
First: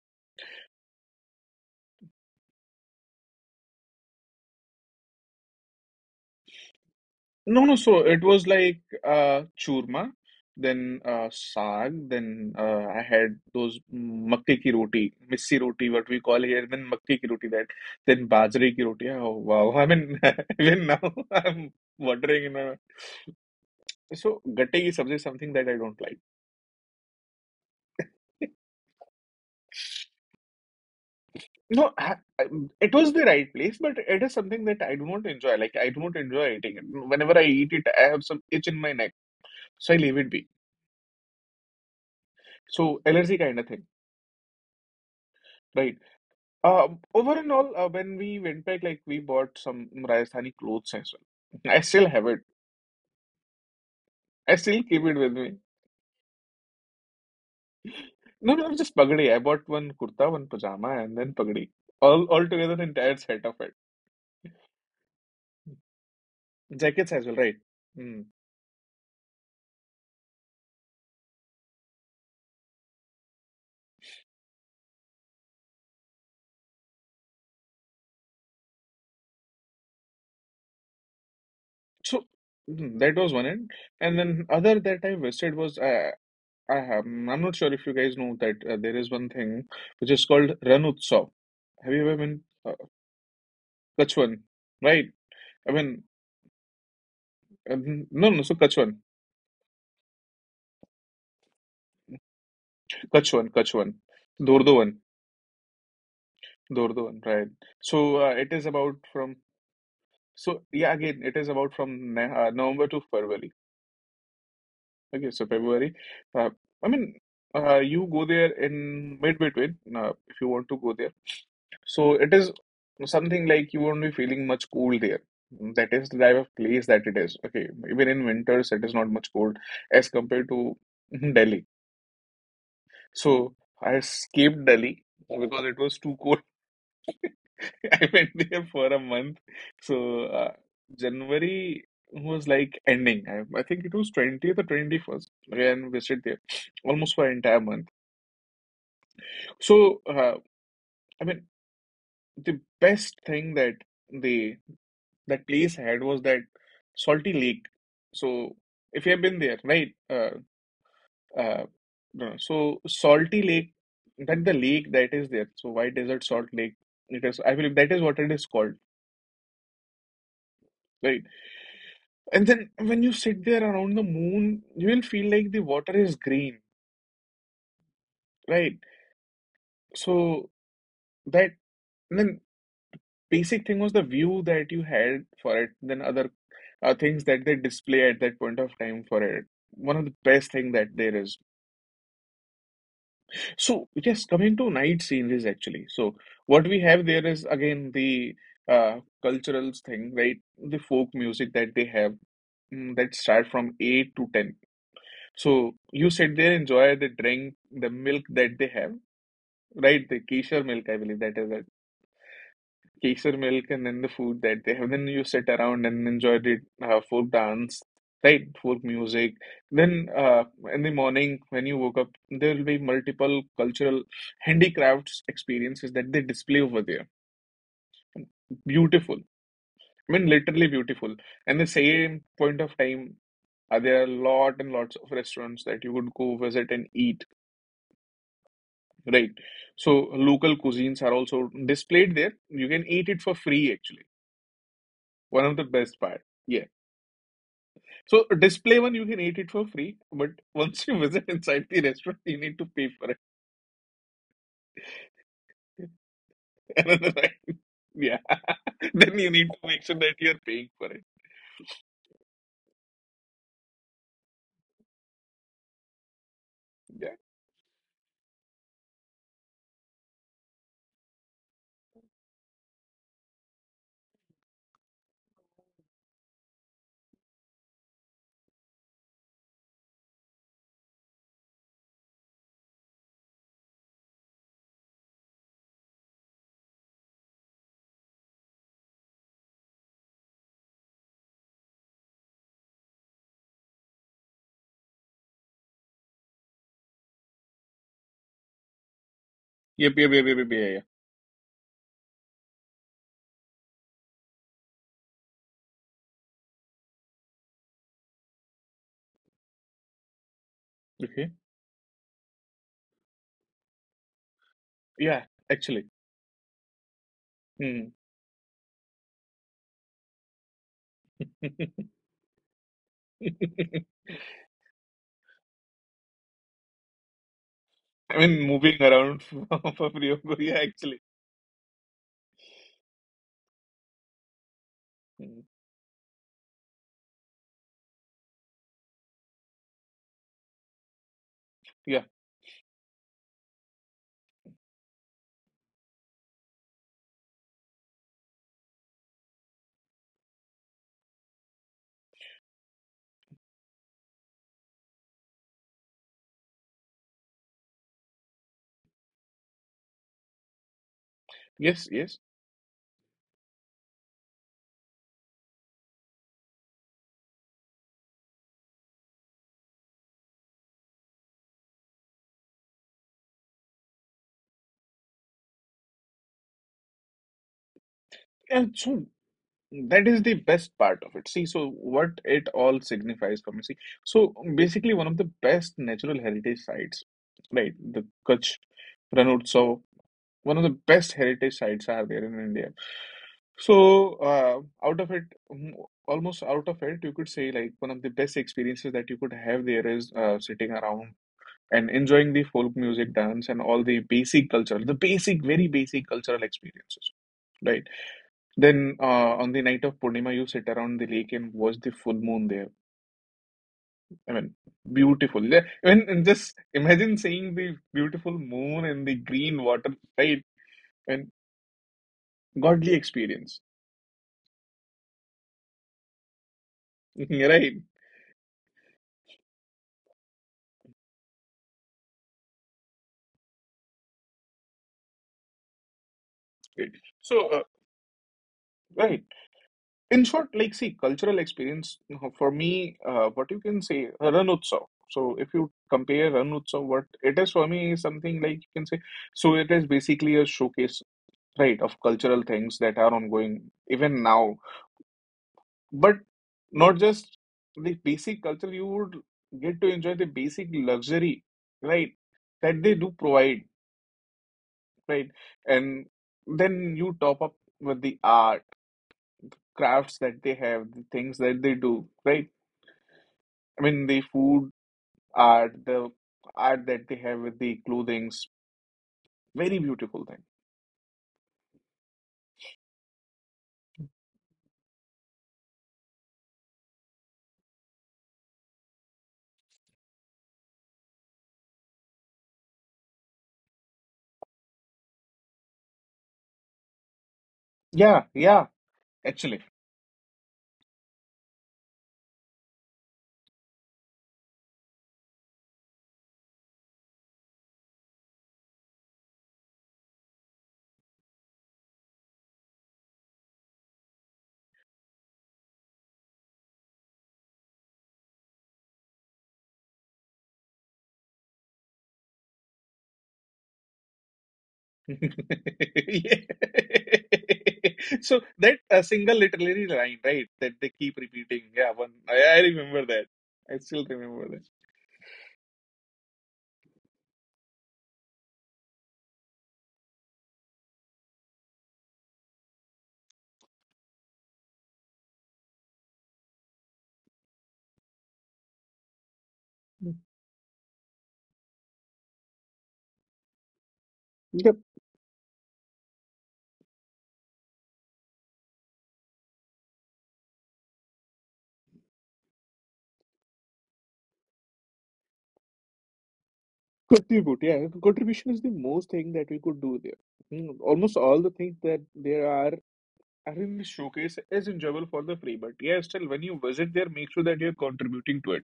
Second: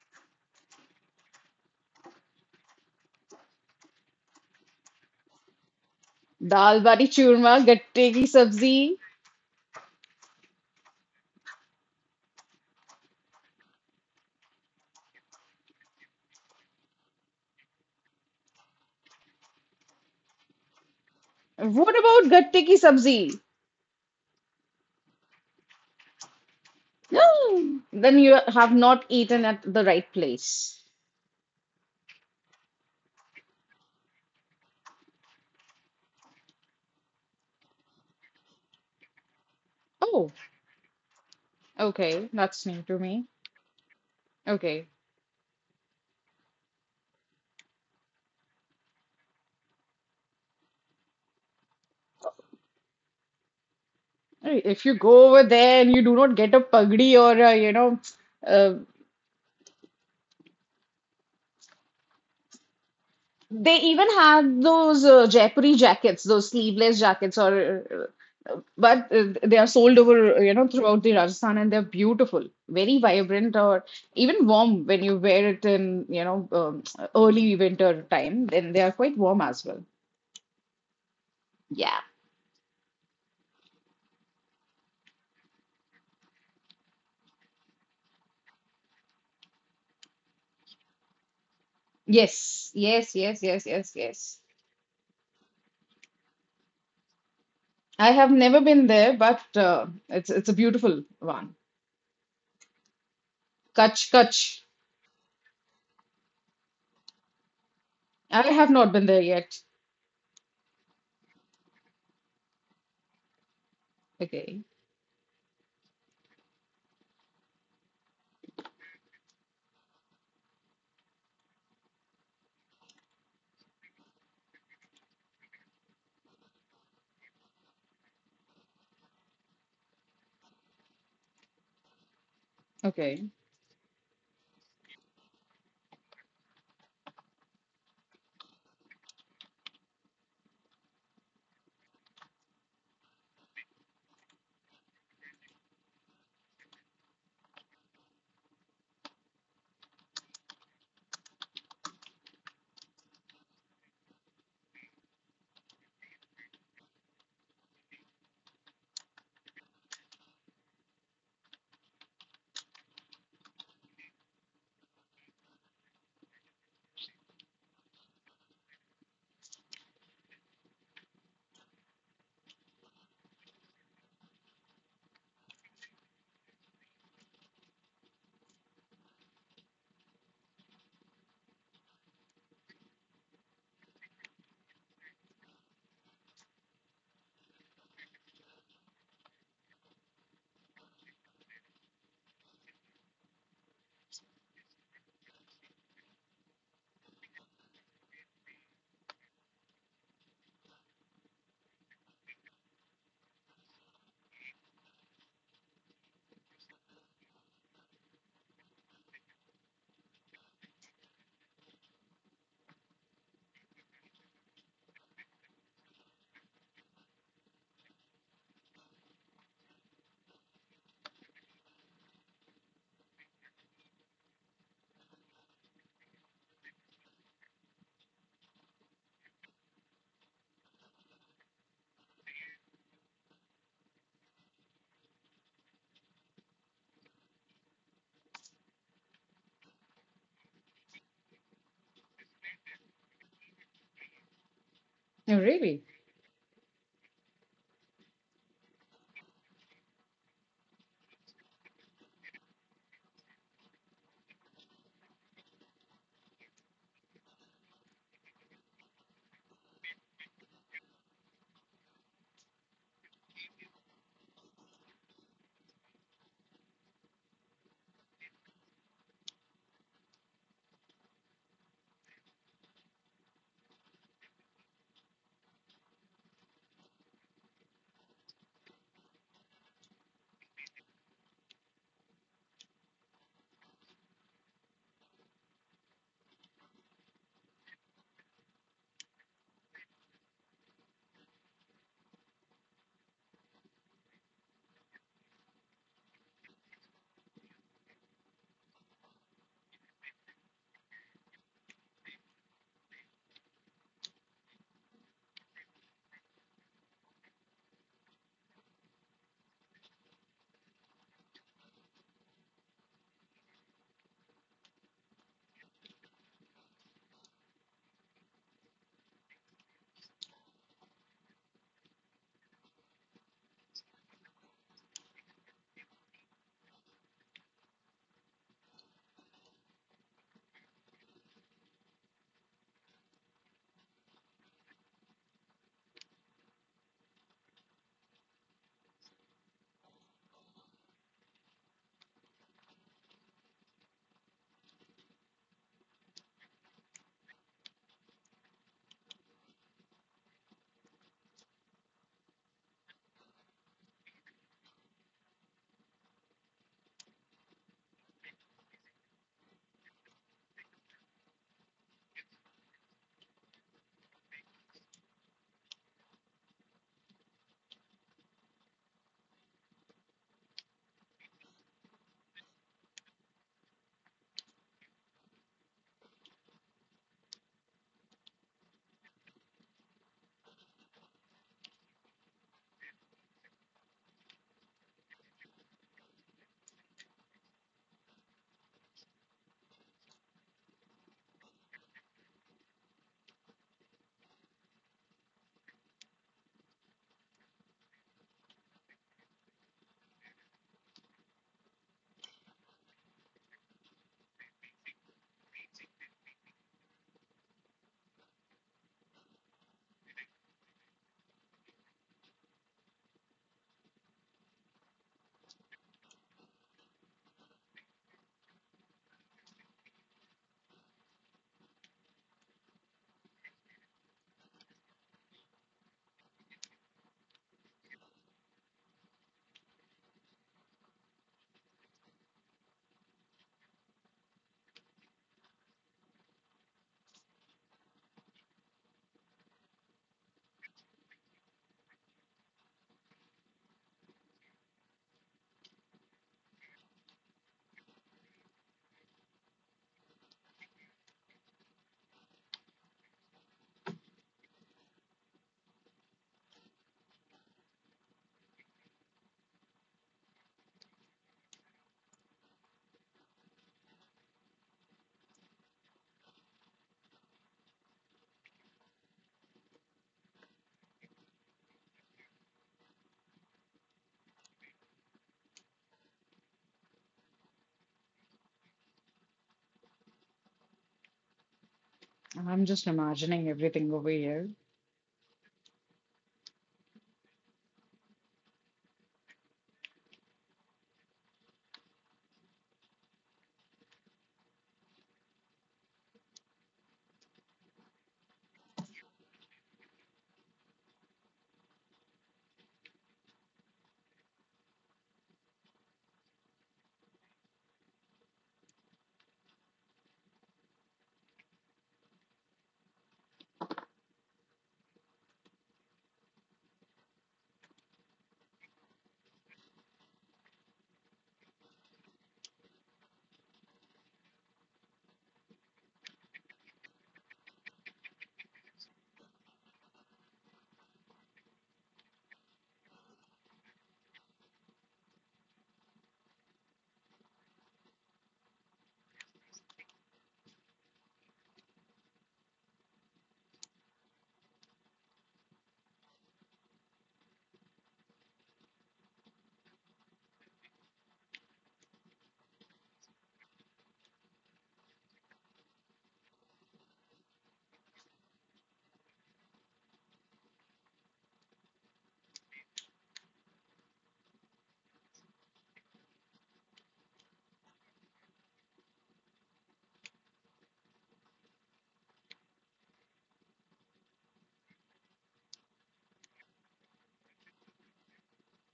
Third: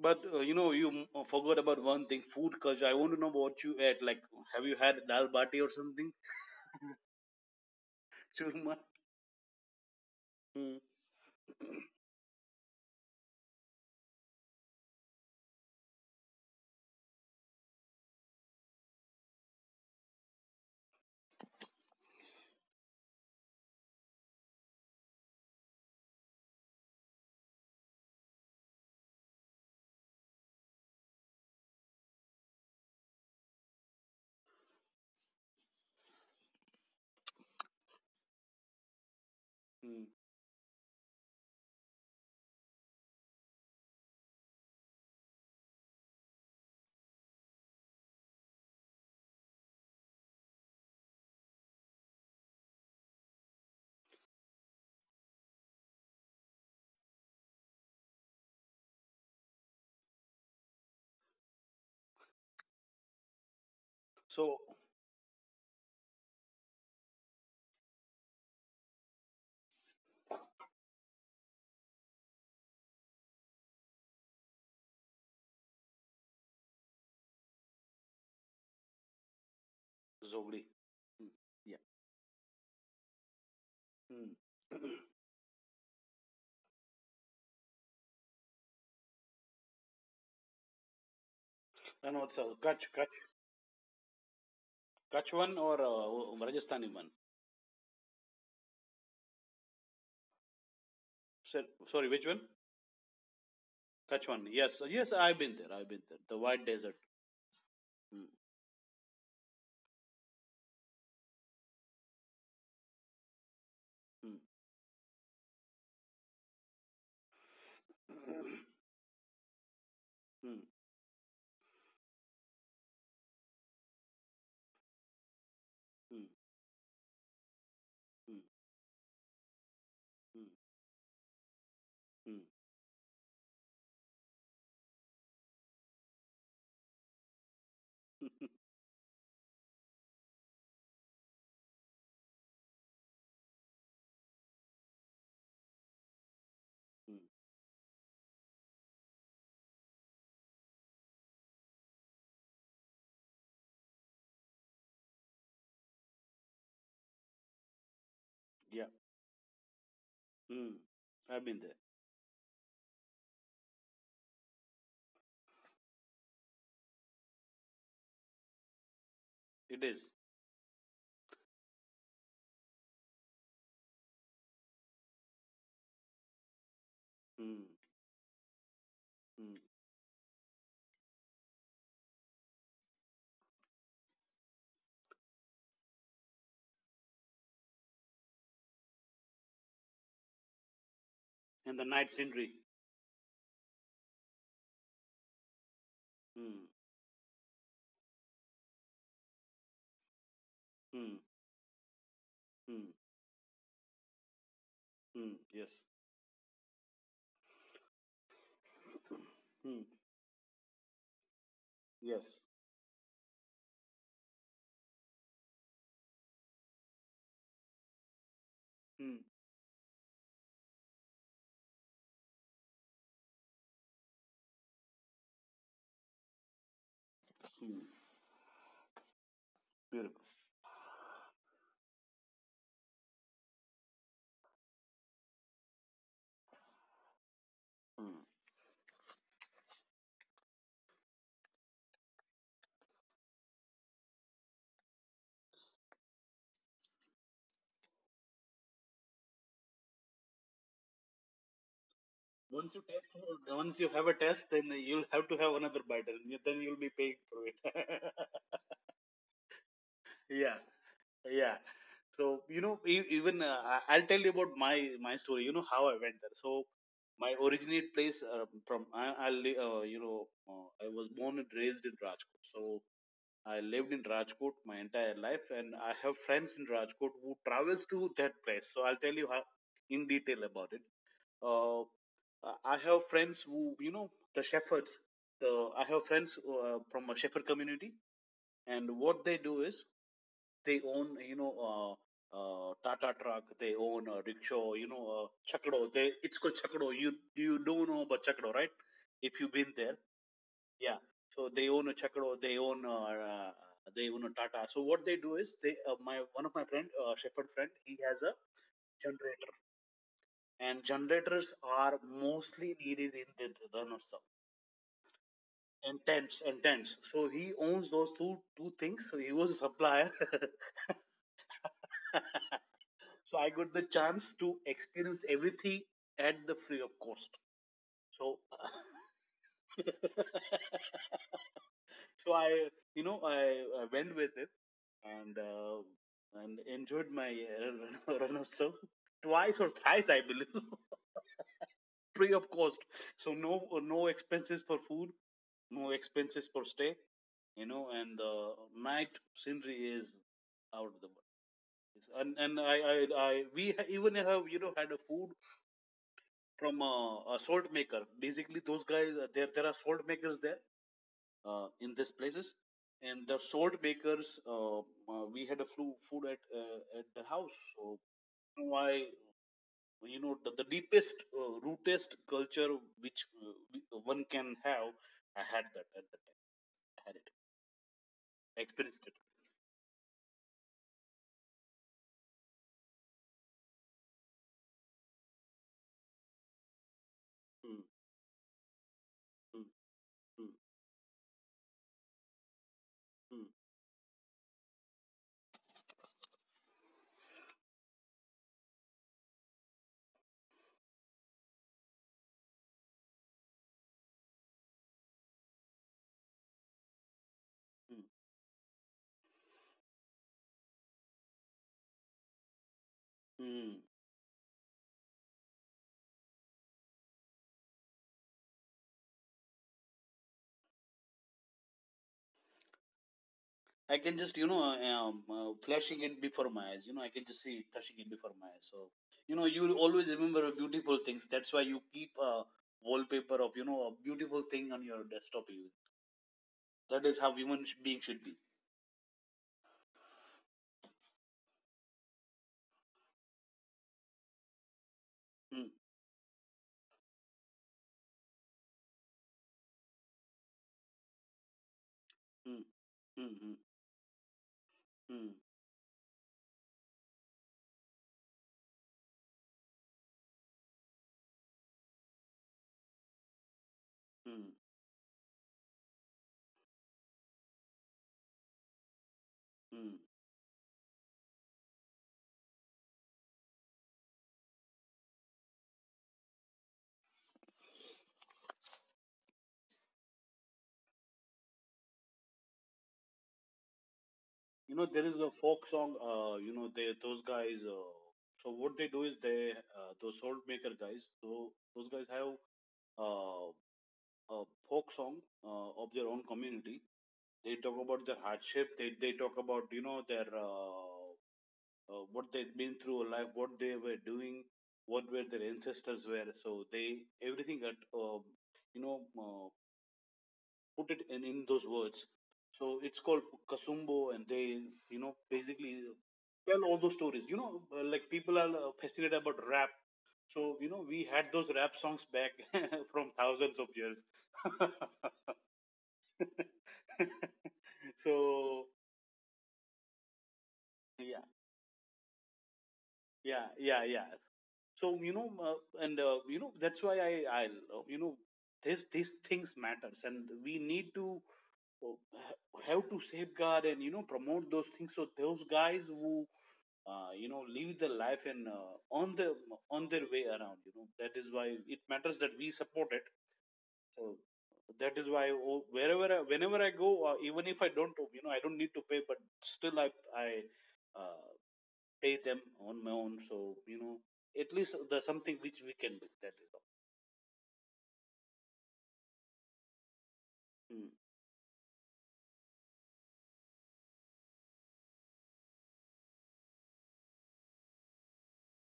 S2: but you know, forgot about one thing, food culture. I want to know what you ate, like have you had dal bati or something?
S3: Dal bati churma,
S1: No, no. So
S3: gatte
S1: it
S3: ki
S1: was
S3: sabzi.
S2: Churma?
S1: like churma,
S2: Hmm.
S1: then saag, then I had those makke ki roti, missi roti, what we call here, then makke ki roti that, then bajre ki roti. Oh, wow. I mean, even now I'm
S3: What about
S1: wondering. You
S3: gatte ki
S1: know,
S3: sabzi?
S1: so gatte ki sabzi is something that I don't like.
S3: No, then you have not eaten at the right place.
S1: No, I- it was the right place, but it is something that I do not enjoy. Like I do not enjoy eating it. Whenever I eat it, I have some itch in my neck, so I leave
S3: Oh,
S1: it be.
S3: okay, that's new to
S1: So
S3: me.
S1: allergy kind of thing,
S3: Okay,
S1: right? Uh, over and all, when we went back, like we bought some Rajasthani clothes as well. I still have it. I
S3: if
S1: still
S3: you
S1: keep it
S3: go
S1: with
S3: over
S1: me.
S3: there and you do not get a pagdi or a, you know,
S1: No, no, just pagdi. I bought one kurta, one pajama, and then pagdi. All together, the entire set of it.
S3: they even
S2: So,
S3: have those Jaipuri jackets, those sleeveless
S1: Jackets as
S3: jackets,
S1: well, right?
S3: or
S1: Mm.
S3: but they are sold over, you know, throughout the Rajasthan, and they're beautiful, very vibrant, or even warm when you wear it in, you know, early winter time. Then they are quite warm as well.
S2: Zogdi. Yeah.
S3: Yeah.
S1: So that was one end, and
S2: Mm.
S1: then other that I wasted was I have. I'm not sure if you guys know that there is one thing which is called Ran Utsav. Have you
S2: and
S1: ever
S2: what's
S1: been
S3: Yes.
S1: uh,
S2: Kutch, Kutch,
S3: Yes. Yes. Yes. Yes. Yes.
S1: Kachwan? Right?
S2: Kutch one
S1: I
S2: or
S1: mean,
S2: Rajasthani one?
S1: uh,
S3: I have
S1: no, no. So
S3: never been
S1: Kachwan.
S3: there, but it's a beautiful one.
S2: So- Sorry, which one?
S1: Kachchwan, Kachchwan,
S3: Kutch,
S2: Kutch one.
S3: Kutch.
S2: Yes,
S1: Dordovan,
S2: yes, I've been there. I've been there. The White Desert.
S1: Dordovan, right?
S2: Mm.
S1: So
S3: I
S1: it is
S3: have not
S1: about
S3: been there
S1: from
S3: yet.
S1: so yeah again it is about from November to February.
S2: Mm.
S3: Okay.
S1: Okay, so February. Uh, I mean, you go there in mid between if you
S2: Mm.
S1: want to go there. So it is something like you won't be feeling much cold there. That is the
S2: Mm.
S1: type of place that it is. Okay, even in
S2: Mm.
S1: winters it is not much cold as
S2: Mm.
S1: compared to Delhi.
S2: Mm.
S3: Okay.
S1: So I escaped Delhi because it was too cold. I went there for a month. So January was like ending. I think it was 20th or 21st when we stayed there,
S2: Mm.
S1: almost for an entire month. So I mean, the best thing that the that place had was that salty lake. So
S2: Yeah.
S1: if you have been there, right?
S2: Mm. I've been
S1: Uh,
S2: there.
S1: no, so salty lake, that the lake that is there. So why desert salt lake? It is, I believe that is what it is called,
S2: It is.
S1: right? And then when you sit there around the moon, you will feel like the water is green,
S2: Mm.
S1: right?
S2: Mm.
S1: So that and then basic thing was the view that you had for it, then other things that they display at that point of time for it. One of the best thing that there is.
S2: And the night scenery.
S1: So yes, coming to night sceneries actually. So
S2: Mm.
S1: what we have there is again the uh, cultural thing, right? The folk
S2: Mm.
S1: music that they have,
S2: Mm.
S1: that start from 8 to 10.
S2: Mm. Yes.
S1: So you sit there, enjoy the drink, the milk that they have.
S2: Mm.
S1: Right, the Kesar milk, I believe that is it.
S2: Yes.
S1: Kesar milk and then the food that they have. Then you sit around and enjoy the folk dance, right? Folk
S2: Mm.
S1: music. Then in the morning when you woke up, there will be multiple cultural handicrafts experiences that they display over there.
S2: Mm.
S1: Beautiful. I
S2: Beautiful.
S1: mean, literally beautiful. And the same point of time, there are lot and lots of restaurants that you would go visit and eat,
S2: Mm.
S1: right? So local cuisines are also displayed there. You can eat it for free, actually.
S3: Oh,
S1: One of the
S3: really?
S1: best part. Yeah. So display one, you can eat it for free, but once you visit inside the restaurant, you need to
S2: Once you
S1: pay
S2: test,
S1: for it.
S2: once you have a test, then you'll have to have another bite, and then you'll be
S1: Another,
S2: paying
S1: right?
S2: for it.
S1: Yeah. Then you need to make sure that you're
S2: Yeah,
S1: paying for it.
S2: yeah. So you know, even I'll tell you about my story. You know how I went there. So
S1: Yeah.
S2: my originate place from, you know, I was born and raised in Rajkot. So I lived in Rajkot my entire life, and I have friends in Rajkot who travels to that place. So I'll tell you how in detail about it. Uh, I have friends who, you know, the shepherds. The I have friends from a shepherd community, and what they do is they own, you know, Tata truck. They own a rickshaw. You know, chakdo. They, it's called chakdo. You do not know about chakdo, right? If you've been there,
S1: Yep, yep, yep, yep, yep, yeah, yeah.
S2: yeah. So they own a chakdo. They own a Tata. So what they do is they, my one of my friend, shepherd friend, he has a generator, and
S1: Okay.
S2: generators are mostly needed in the Run of Some,
S1: Yeah, actually.
S2: and tents and tents. So he owns
S1: Hmm.
S2: those two things. So he was a supplier. So I got the chance to experience everything at the free of cost.
S1: I
S2: So
S1: mean, moving around for, free free. Yeah, actually.
S2: so I, you know, I went with it and
S1: Hmm.
S2: uh, and enjoyed my Run of Some twice or thrice I believe.
S1: Yeah.
S2: Free of cost. So no, no expenses for food, no expenses for stay, you know, and the night scenery is out of the world. And I we even have, you know, had a food from, a salt maker. Basically, those guys, there, there are salt makers there
S1: Yes,
S2: in these
S1: yes.
S2: places, and the salt makers. We had a flu food at, at the house. So I, you know, the deepest rootest culture which, one can have, I had that at that time. I had it. I
S1: And
S2: experienced
S1: so
S2: it.
S1: that is the best part of it. See, so what it all signifies for me. See, so basically one of the best natural heritage sites, right?
S2: Hmm,
S1: The Kutch
S2: hmm,
S1: Ranotsav,
S2: hmm,
S1: one of the best heritage sites are there in India.
S2: hmm,
S1: So out of it, mm, almost out of it, you could say like one of the best experiences that you could have there is sitting around and enjoying the folk music, dance, and all the basic cultural, the basic, very basic cultural experiences, right?
S2: hmm,
S1: Then on the night of Purnima, you sit around the lake and watch the full moon there.
S2: hmm.
S1: I mean, beautiful. Yeah, I mean, and just imagine seeing the beautiful moon and the green water, right? And godly experience,
S2: I can just, you know, flashing it before my eyes, you know, I can just see it
S1: right?
S2: flashing it before my eyes. So you know, you always remember beautiful things. That's why you keep a wallpaper of, you know, a beautiful thing on your desktop even.
S1: Good.
S2: That is how
S1: So,
S2: human being should be.
S1: right. In short, like, see, cultural experience for me, what you can say, Ran Utsav. So, if
S2: Hmm,
S1: you compare Ran Utsav, what it is for me is something like you can say, so it is basically a showcase, right, of cultural
S2: hmm,
S1: things that are
S2: hmm, hmm,
S1: ongoing even now.
S2: hmm,
S1: But not just the basic culture, you would get to enjoy the basic luxury, right? That they do provide,
S2: hmm,
S1: right? And then you top up with the art,
S2: hmm.
S1: crafts that they have, the things that they do, right? I mean, the food art, the art that they have with the clothings, very beautiful thing.
S3: I'm just imagining everything over here.
S2: You know, there is a folk song. You know, they, those guys. So what they do is they, those salt maker guys. So those guys have uh, a folk song of their own community. They talk about their
S1: Yeah,
S2: hardship.
S1: yeah,
S2: They talk about,
S1: actually.
S2: you know, their, what they've been through in life, what they were doing, what were their ancestors were. So they everything at, you know uh, put it in those words. So it's called Kasumbo, and they, you know, basically tell all those stories. You know, like people are fascinated about rap. So, you know, we had those rap songs back from thousands of years.
S1: Yeah. So
S2: So,
S1: that a single literary line, right, that they
S2: yeah,
S1: keep repeating. Yeah, one I remember that.
S2: yeah, yeah,
S1: I
S2: yeah.
S1: still remember that.
S2: So, you know, you know, that's why you know, these things matters and we need to have to safeguard and, you know, promote those things. So those guys who, you know, live the life and, on the, on their
S1: Mm.
S2: way around, you know, that is why it matters that we support it. So
S1: Yeah,
S2: that is why, oh, whenever I go, even if I don't, you know, I don't need to pay, but still I uh, pay them on my own. So you know, at least there's something which we can do, that is all.
S1: contribute. Yeah, contribution is the most thing that we could do there. Mm,
S2: Mm,
S1: almost all the things that there are in the showcase is enjoyable for the free, but yeah, still when you visit there, make sure that you're contributing to it.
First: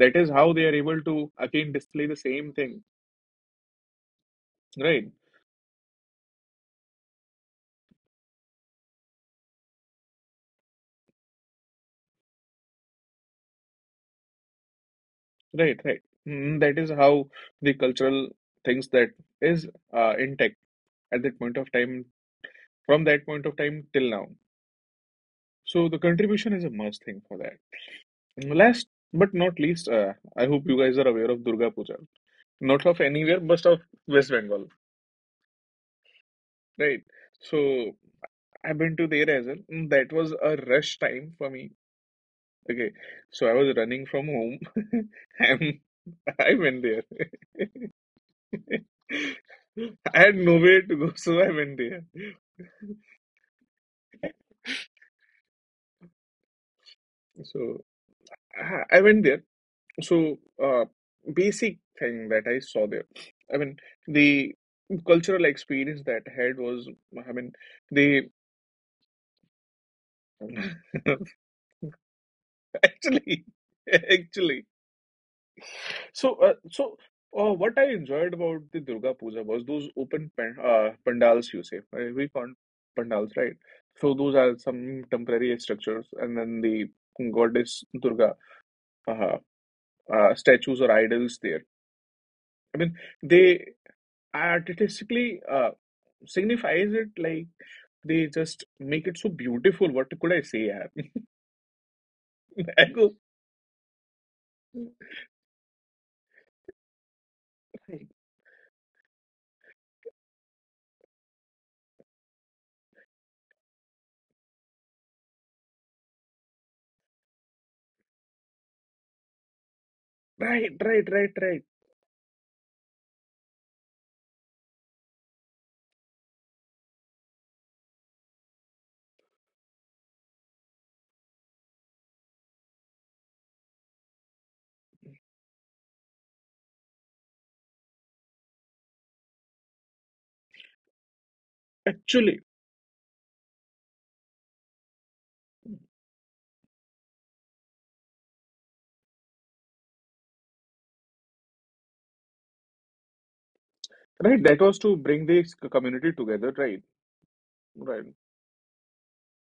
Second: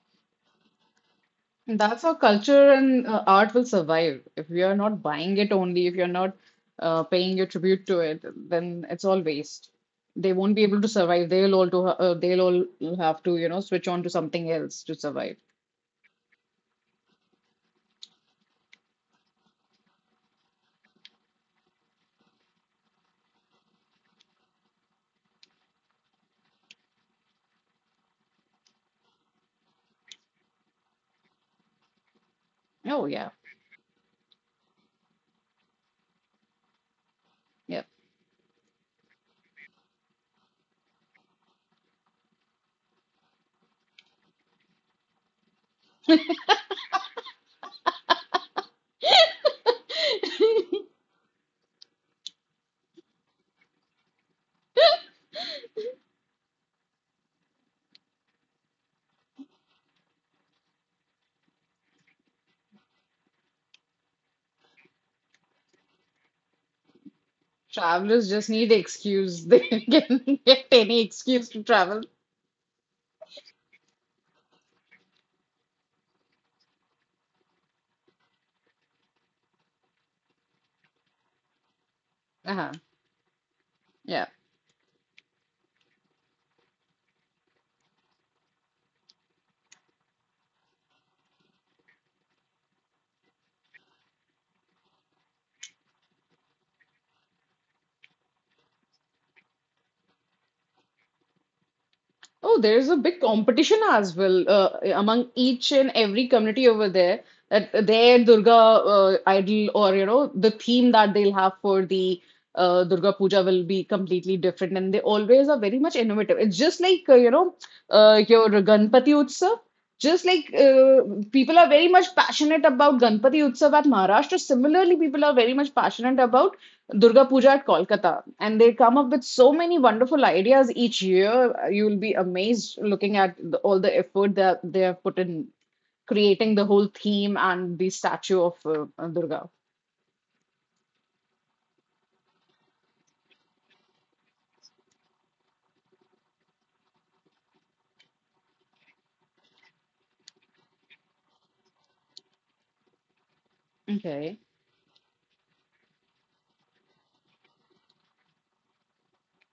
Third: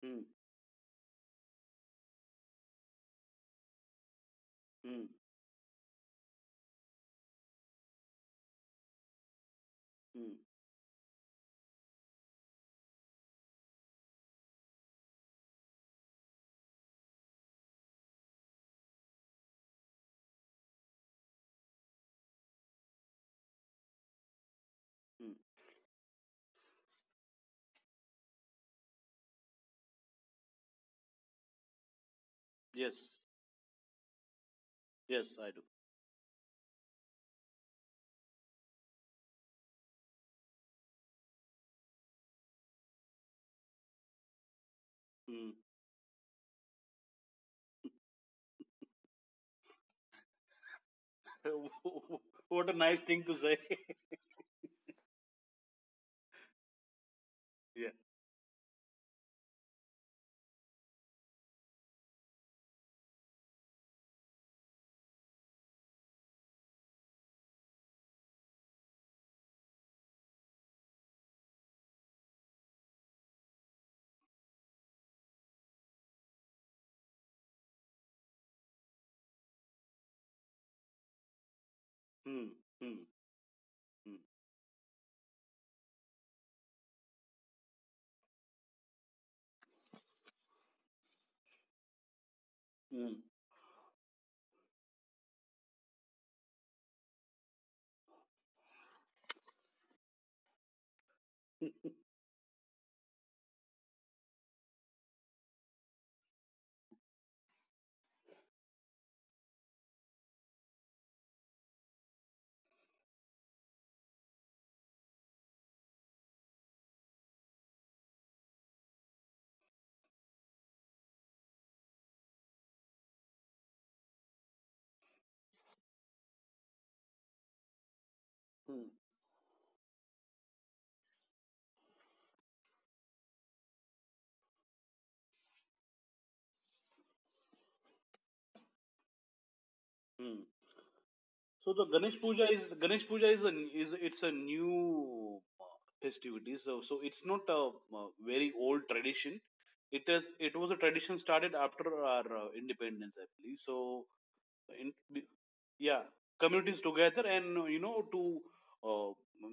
S1: That
S2: mm,
S1: is how they are able to again
S3: That's
S1: display
S3: how
S1: the same
S3: culture
S1: thing,
S3: and art will survive. If you're not
S2: mm,
S1: right?
S3: buying it only, if you're not paying your tribute to it, then it's all waste. They
S2: mm,
S3: won't be able to survive. They'll all have to, you know, switch on to something else to survive.
S1: Right, right. Mm, that is how the cultural things that is intact at that point of time, from that point of time till now.
S2: mm.
S1: So the contribution is a must thing for that. And last but not least, I hope you guys are aware of Durga Puja. Not of
S3: Oh
S2: Yes,
S3: yeah,
S1: anywhere, but of West Bengal,
S2: yes, I do.
S1: right?
S3: yeah.
S1: So I've been to there as well. Mm, that was a rush time for me. Okay, so I was running from home.
S2: Mm.
S1: I'm, I went there. I had nowhere to go, so I went there.
S2: What a nice thing to say.
S1: So
S2: Yeah.
S1: I went there. So uh, basic thing that I saw there. I mean, the cultural experience that I had was, I mean,
S3: Travelers
S1: the
S3: just need excuse. They can get any excuse to travel.
S1: actually, actually. So what I enjoyed about the Durga Puja was those open pan pandals you say. We
S2: Hmm.
S1: call
S3: Uh-huh.
S2: Hmm.
S1: pandals, right? So
S3: Yeah.
S1: those are some temporary structures, and then the goddess Durga, uh statues or idols there. I mean,
S2: Hmm.
S1: they artistically signifies it like they just make it so beautiful. What could I say, yaar?
S2: Hmm.
S3: Oh,
S1: I
S3: there's a
S1: go,
S3: big competition as well among each and every community over there. That their Durga idol or you know the theme that they'll have for the Durga Puja will be completely different, and they always are very much innovative. It's just like you know your Ganpati Utsav. Just like
S1: right, right, right,
S3: people
S1: right.
S3: are very much passionate about Ganpati Utsav at Maharashtra, similarly people are very much passionate about Durga Puja at Kolkata, and they
S2: Hmm.
S3: come up with so many wonderful ideas each year. You will be amazed looking at all the effort that they have put in creating the whole theme and the statue of Durga.
S2: Hmm. So the Ganesh
S1: Actually,
S2: Puja is, Ganesh Puja is a, is it's a new festivity. So, so it's not a very old tradition. It was a tradition started after our independence, I believe. So
S3: Okay.
S1: right, that was
S2: in,
S1: to bring this
S2: yeah,
S1: community together, right,
S2: communities together, and you
S1: right,
S2: know, to uh,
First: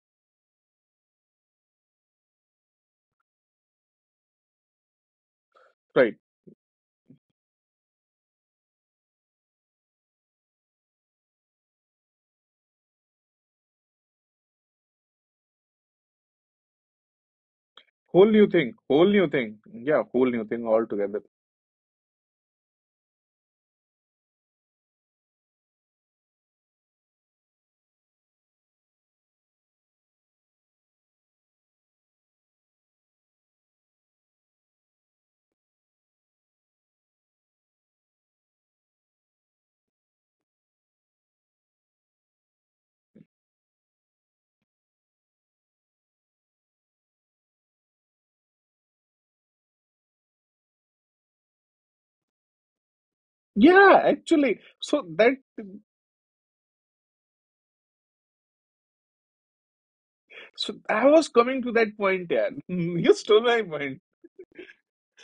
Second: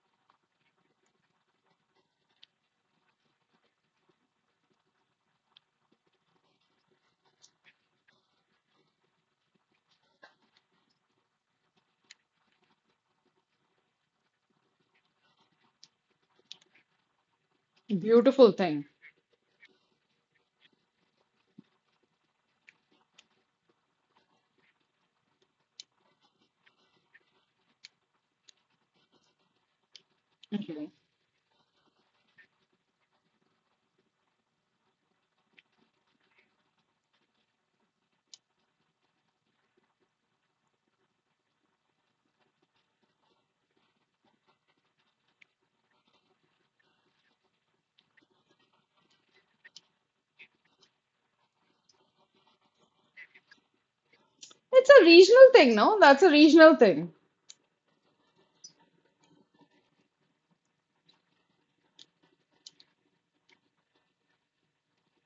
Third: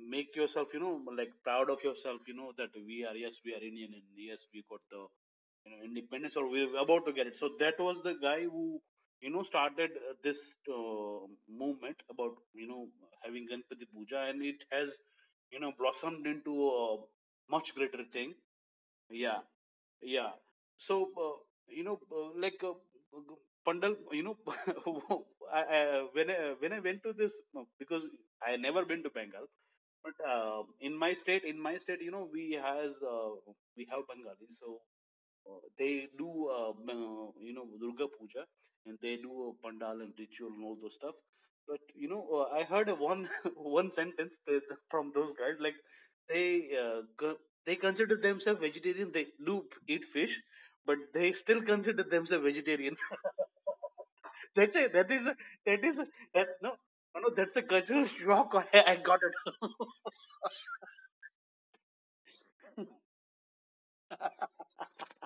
S2: make yourself, you know, like, proud of yourself, you know, that we are, yes, we are Indian, and yes, we got the, you know,
S1: right.
S2: independence, or we're about to get it. So that was the guy who, you know, started this movement about, you know, having Ganpati Puja, and it has, you know, blossomed into a much greater
S1: Whole
S2: thing.
S1: new
S3: Beautiful
S1: thing,
S3: thing.
S1: whole new
S2: Yeah,
S1: thing. Yeah, whole
S2: yeah.
S1: new thing
S2: So,
S1: altogether.
S2: you know, uh, like uh, pandal, you know, when when I went to this, because I never been to Bengal, but
S3: Okay.
S2: in in my state, you know, we have Bengali. So they do you know, Durga Puja, and they do a pandal and ritual and all those stuff. But you know, I heard a one one sentence that, from those guys, like they they consider themselves vegetarian. They do eat fish, but they still consider themselves vegetarian.
S1: Yeah, actually,
S2: that's a
S3: It's a
S1: so
S2: that is a,
S1: that,
S3: regional thing,
S2: that is
S3: no?
S2: a,
S3: That's a
S2: That no,
S3: regional thing.
S2: no, that's a cultural shock I got it.
S1: so I was coming to that point, yeah. You stole my point.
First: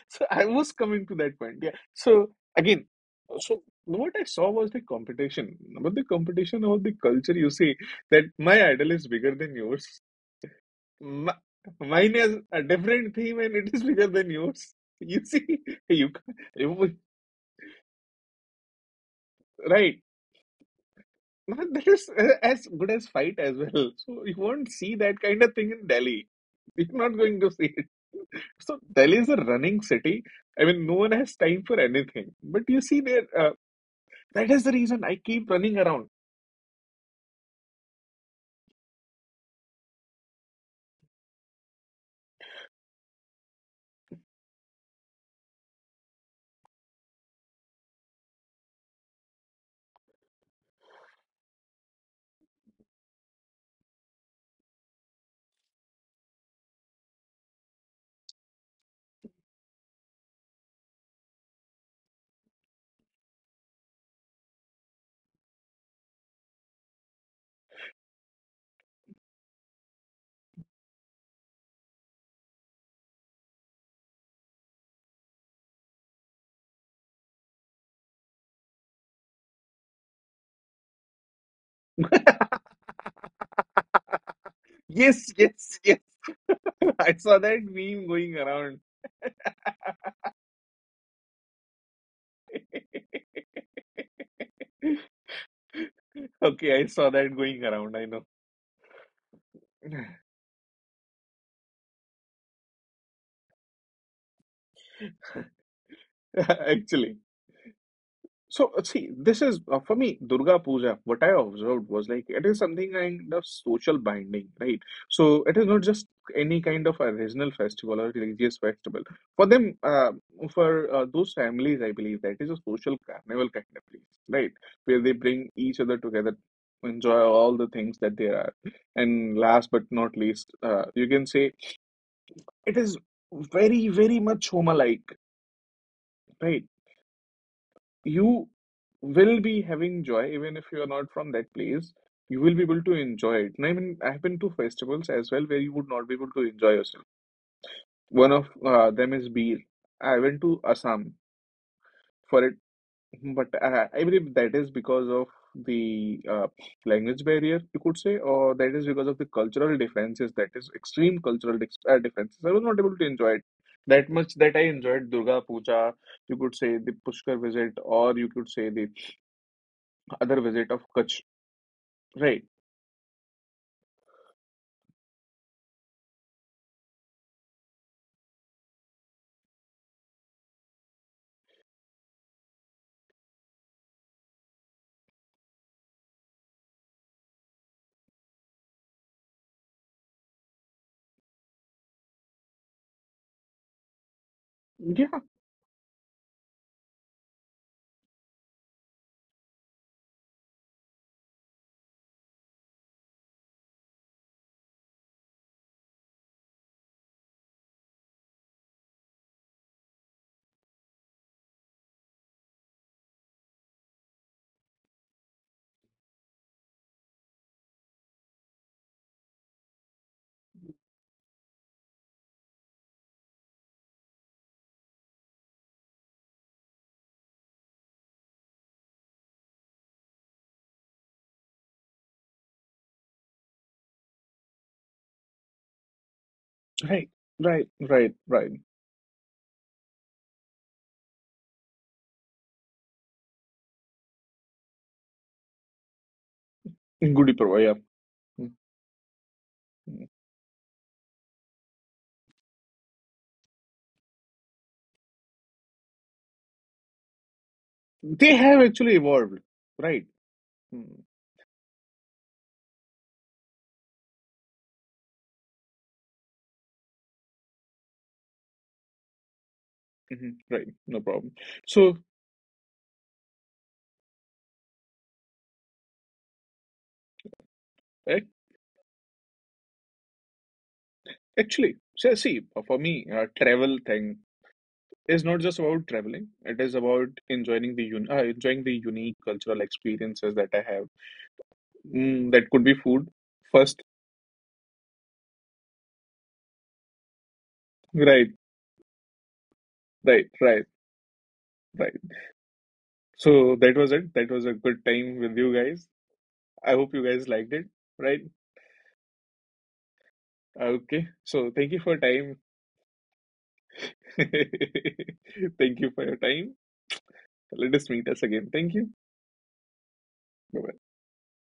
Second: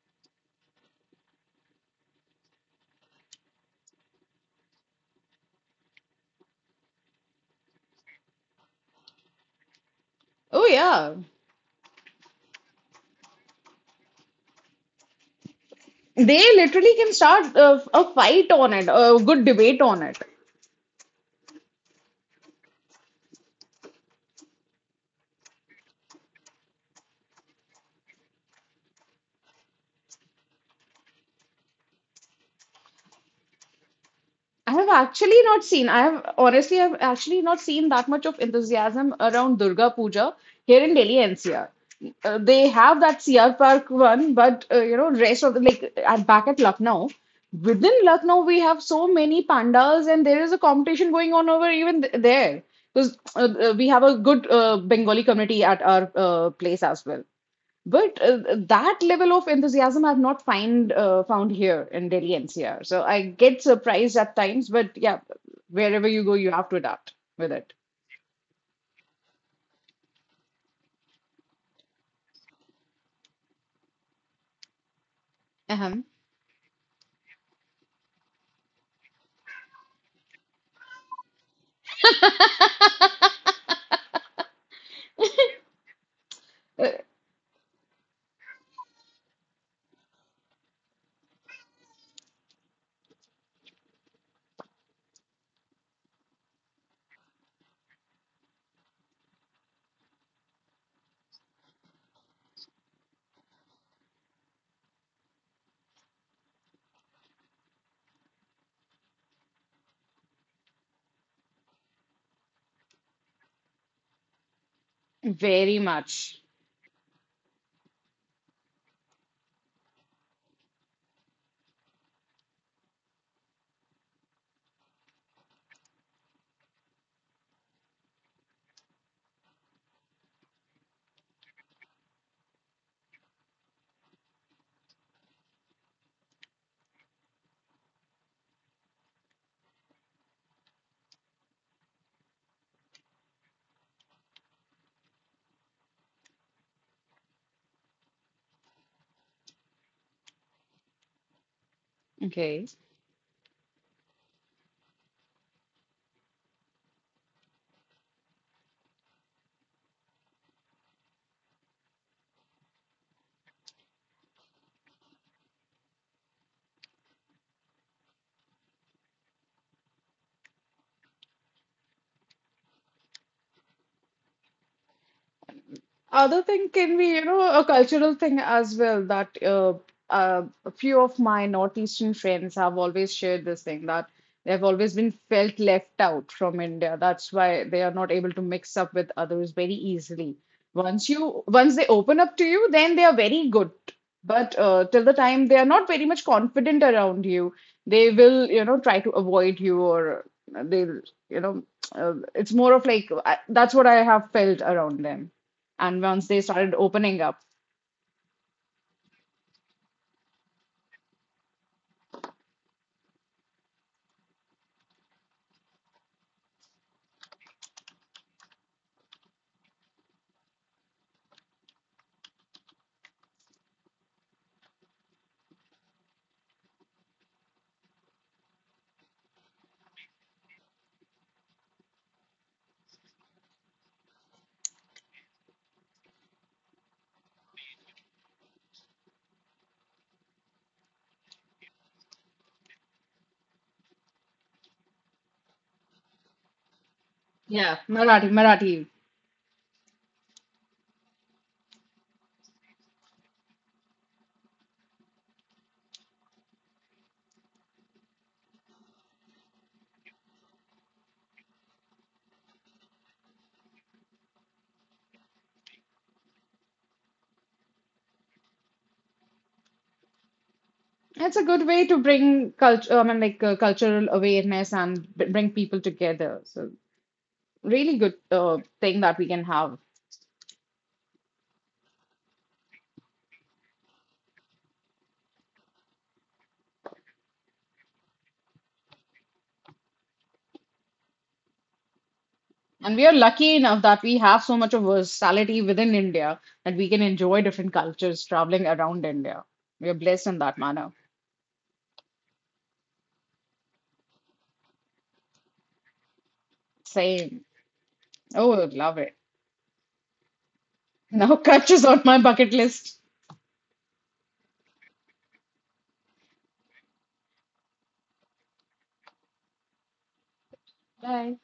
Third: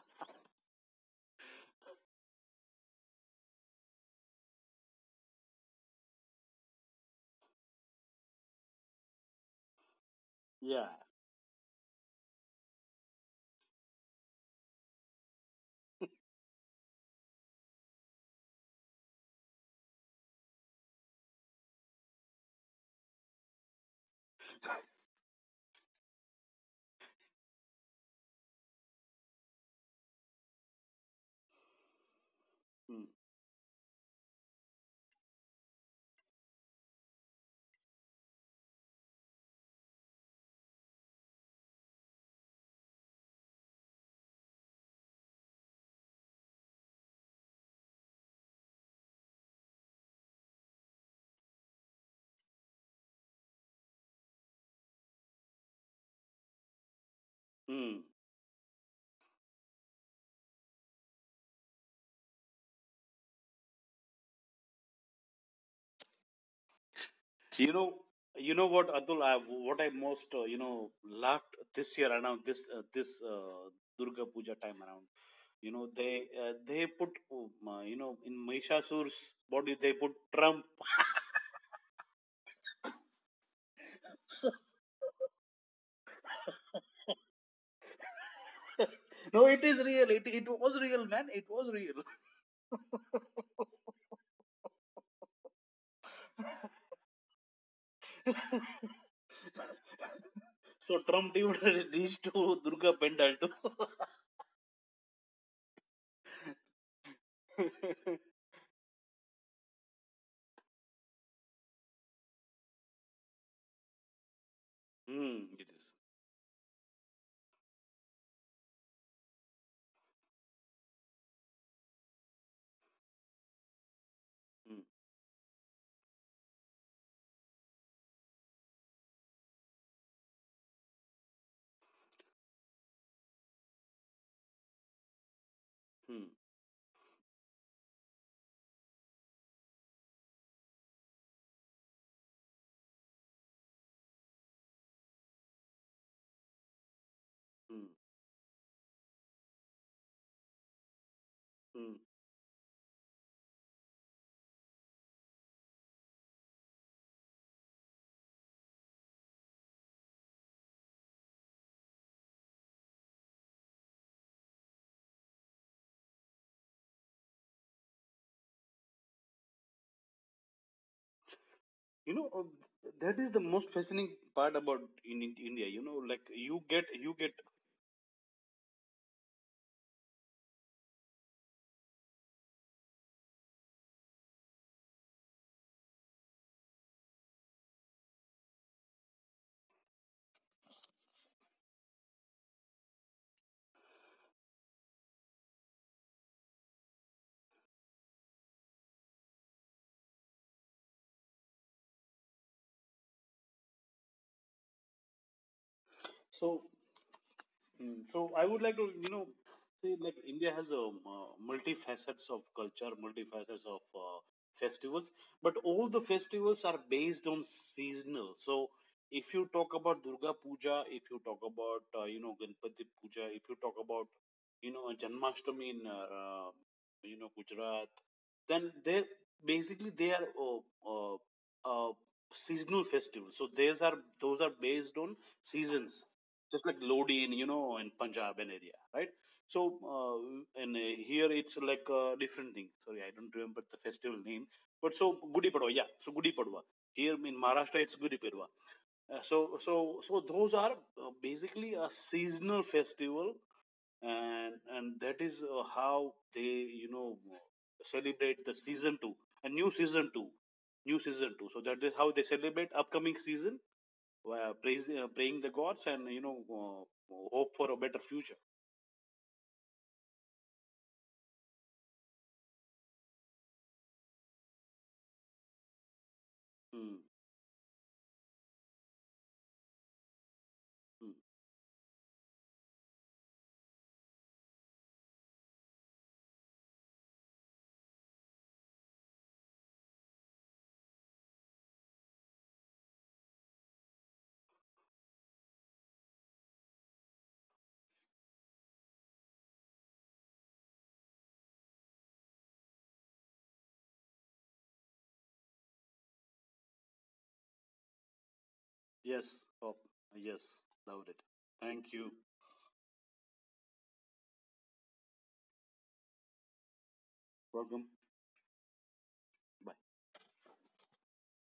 S1: So I was coming to that point. Yeah. So again, so no, what I saw was the competition, but the competition or the culture. You see that my idol is bigger than yours.
S3: Oh
S2: Yeah.
S3: yeah.
S1: My, mine has a different theme and it is bigger than yours. You see, you, ca-
S3: They
S1: you
S3: literally
S1: would-
S3: can start a fight on it, a good debate
S1: right.
S3: on it.
S1: Now, that is as good as fight as well. So you won't see that kind of thing in Delhi. You're not going to see it. So Delhi is a running city. I mean, no one has time for anything. But you see
S2: Mm.
S1: there, that is the reason I keep running
S3: I
S1: around.
S3: have honestly, I've actually not seen that much of enthusiasm around Durga Puja here in Delhi NCR. They have that CR Park one, but you know, rest of the like at back at Lucknow, within Lucknow, we have so many pandals, and there is a competition going on over even there because we have a good Bengali community at our place as well.
S2: Mm.
S3: But that level of enthusiasm I've not find found here in Delhi NCR. So I get surprised at times, but yeah, wherever you go, you have to adapt with it.
S2: You know, Atul, what I most you know, laughed this year, around this Durga Puja time around. You know,
S3: Uh-huh.
S2: they, they put, you know, in Mahishasura's body, they put Trump.
S1: Yes, yes, yes.
S3: Uh,
S1: I saw that meme going around.
S2: No, it is real. It was real, man. It was real.
S1: Okay, I saw that going around. I know.
S2: So Trump even reached to Durga Pendal too.
S1: Actually. So, see, this is for me, Durga Puja. What I observed was like it is something kind of social binding, right? So,
S2: Hmm,
S1: it is
S2: it
S3: very
S1: not
S2: is.
S1: just
S3: much.
S1: any kind of a regional festival or religious festival. For them, uh, for those families, I believe that is a social carnival kind of place, right?
S2: Hmm,
S1: Where they bring each other together, enjoy all the things that there are. And last but not least, you can say it is very, very much Homa-like,
S2: hmm,
S1: right? You will be having joy even if you are not from that place. You will be able to enjoy it, and I mean, I've been to festivals as well where you would not be able to enjoy yourself.
S2: hmm.
S1: One of them is beer. I went to Assam
S2: Mm.
S1: for it,
S3: Okay.
S1: but I believe that is because of the language barrier, you could say, or that is because of the cultural differences, that is extreme cultural differences. I was not able to enjoy it that much that I enjoyed Durga Puja, you could say the Pushkar visit, or you could say the other visit of Kutch.
S2: You know,
S1: Right.
S2: that is the most fascinating part about in India. You know, like
S3: Other
S2: you
S3: thing
S2: get,
S3: can be,
S2: you
S3: you
S2: get,
S3: know, a cultural thing as well that a few of my Northeastern friends have always shared this thing that they've always been felt left out from India. That's why they are not able to mix up with others very easily. Once they open up to you, then they are very good. But till the
S1: Yeah.
S3: time they are not very much confident around you, they will, you know, try to avoid you or they'll, you know, it's more of that's what I have felt around them. And once they
S2: so,
S3: started opening up,
S2: Mm. So I would like to, you know, say, like India has a, multifacets of culture, multifacets of festivals, but all the festivals are based on seasonal. So if you talk about Durga Puja, if you talk about, you know, Ganpati Puja, if you talk about, you know, Janmashtami in, you know, Gujarat, then they, basically they are uh, uh, seasonal festivals. So these are, those are based on seasons, just like
S1: Right.
S2: Lodi in, you
S1: Right.
S2: know, in
S1: Right.
S2: Punjab
S1: Right.
S2: and area, right? So and here it's like a different thing. Sorry, I don't remember the festival name, but so Gudi Padwa, yeah. So Gudi Padwa
S1: In
S2: here
S1: Gudi
S2: in
S1: Parva. Yeah.
S3: yeah.
S2: Maharashtra, it's Gudi
S3: Marathi,
S2: Padwa.
S1: Mm,
S3: Marathi.
S2: Uh, so so
S1: mm.
S2: so those are basically a seasonal festival, and that is how they, you know,
S1: They
S2: celebrate the
S1: have actually
S2: season two,
S1: evolved.
S2: a new
S1: Right.
S2: season two,
S1: Hmm.
S2: new season two. So that is how they celebrate upcoming season, praying the gods and, you know, hope for a better future.
S1: Mm-hmm. Right. No problem.
S3: It's a good way
S1: So
S3: to bring culture, I mean, like cultural awareness and bring people together. So,
S2: Mm.
S3: really good
S1: ac-
S3: thing that we can have.
S2: Mm.
S1: actually, so see, for me, travel thing is not just about traveling. It is about enjoying the enjoying the unique cultural experiences that I have. Mm, that could be
S3: And we
S1: food
S3: are lucky
S1: first.
S3: enough that we have so much of versatility within India that we can enjoy different cultures
S1: Right.
S3: traveling around India. We are blessed
S1: Right.
S3: in that
S1: Right.
S3: manner.
S1: Right. So that was it. That was a good time with you guys. I hope you guys
S3: Same.
S1: liked it. Right.
S3: Oh, love it.
S2: Yes, hope. Yes,
S1: Okay,
S2: loved it.
S3: Now,
S1: so
S3: Kutch
S1: thank you
S3: is
S2: Thank
S1: for your
S3: on
S2: you.
S3: my
S1: time.
S3: bucket list.
S1: Thank you for your time. Let
S2: Welcome.
S1: us meet us again. Thank you.
S2: Bye.
S1: Bye-bye.
S3: Bye.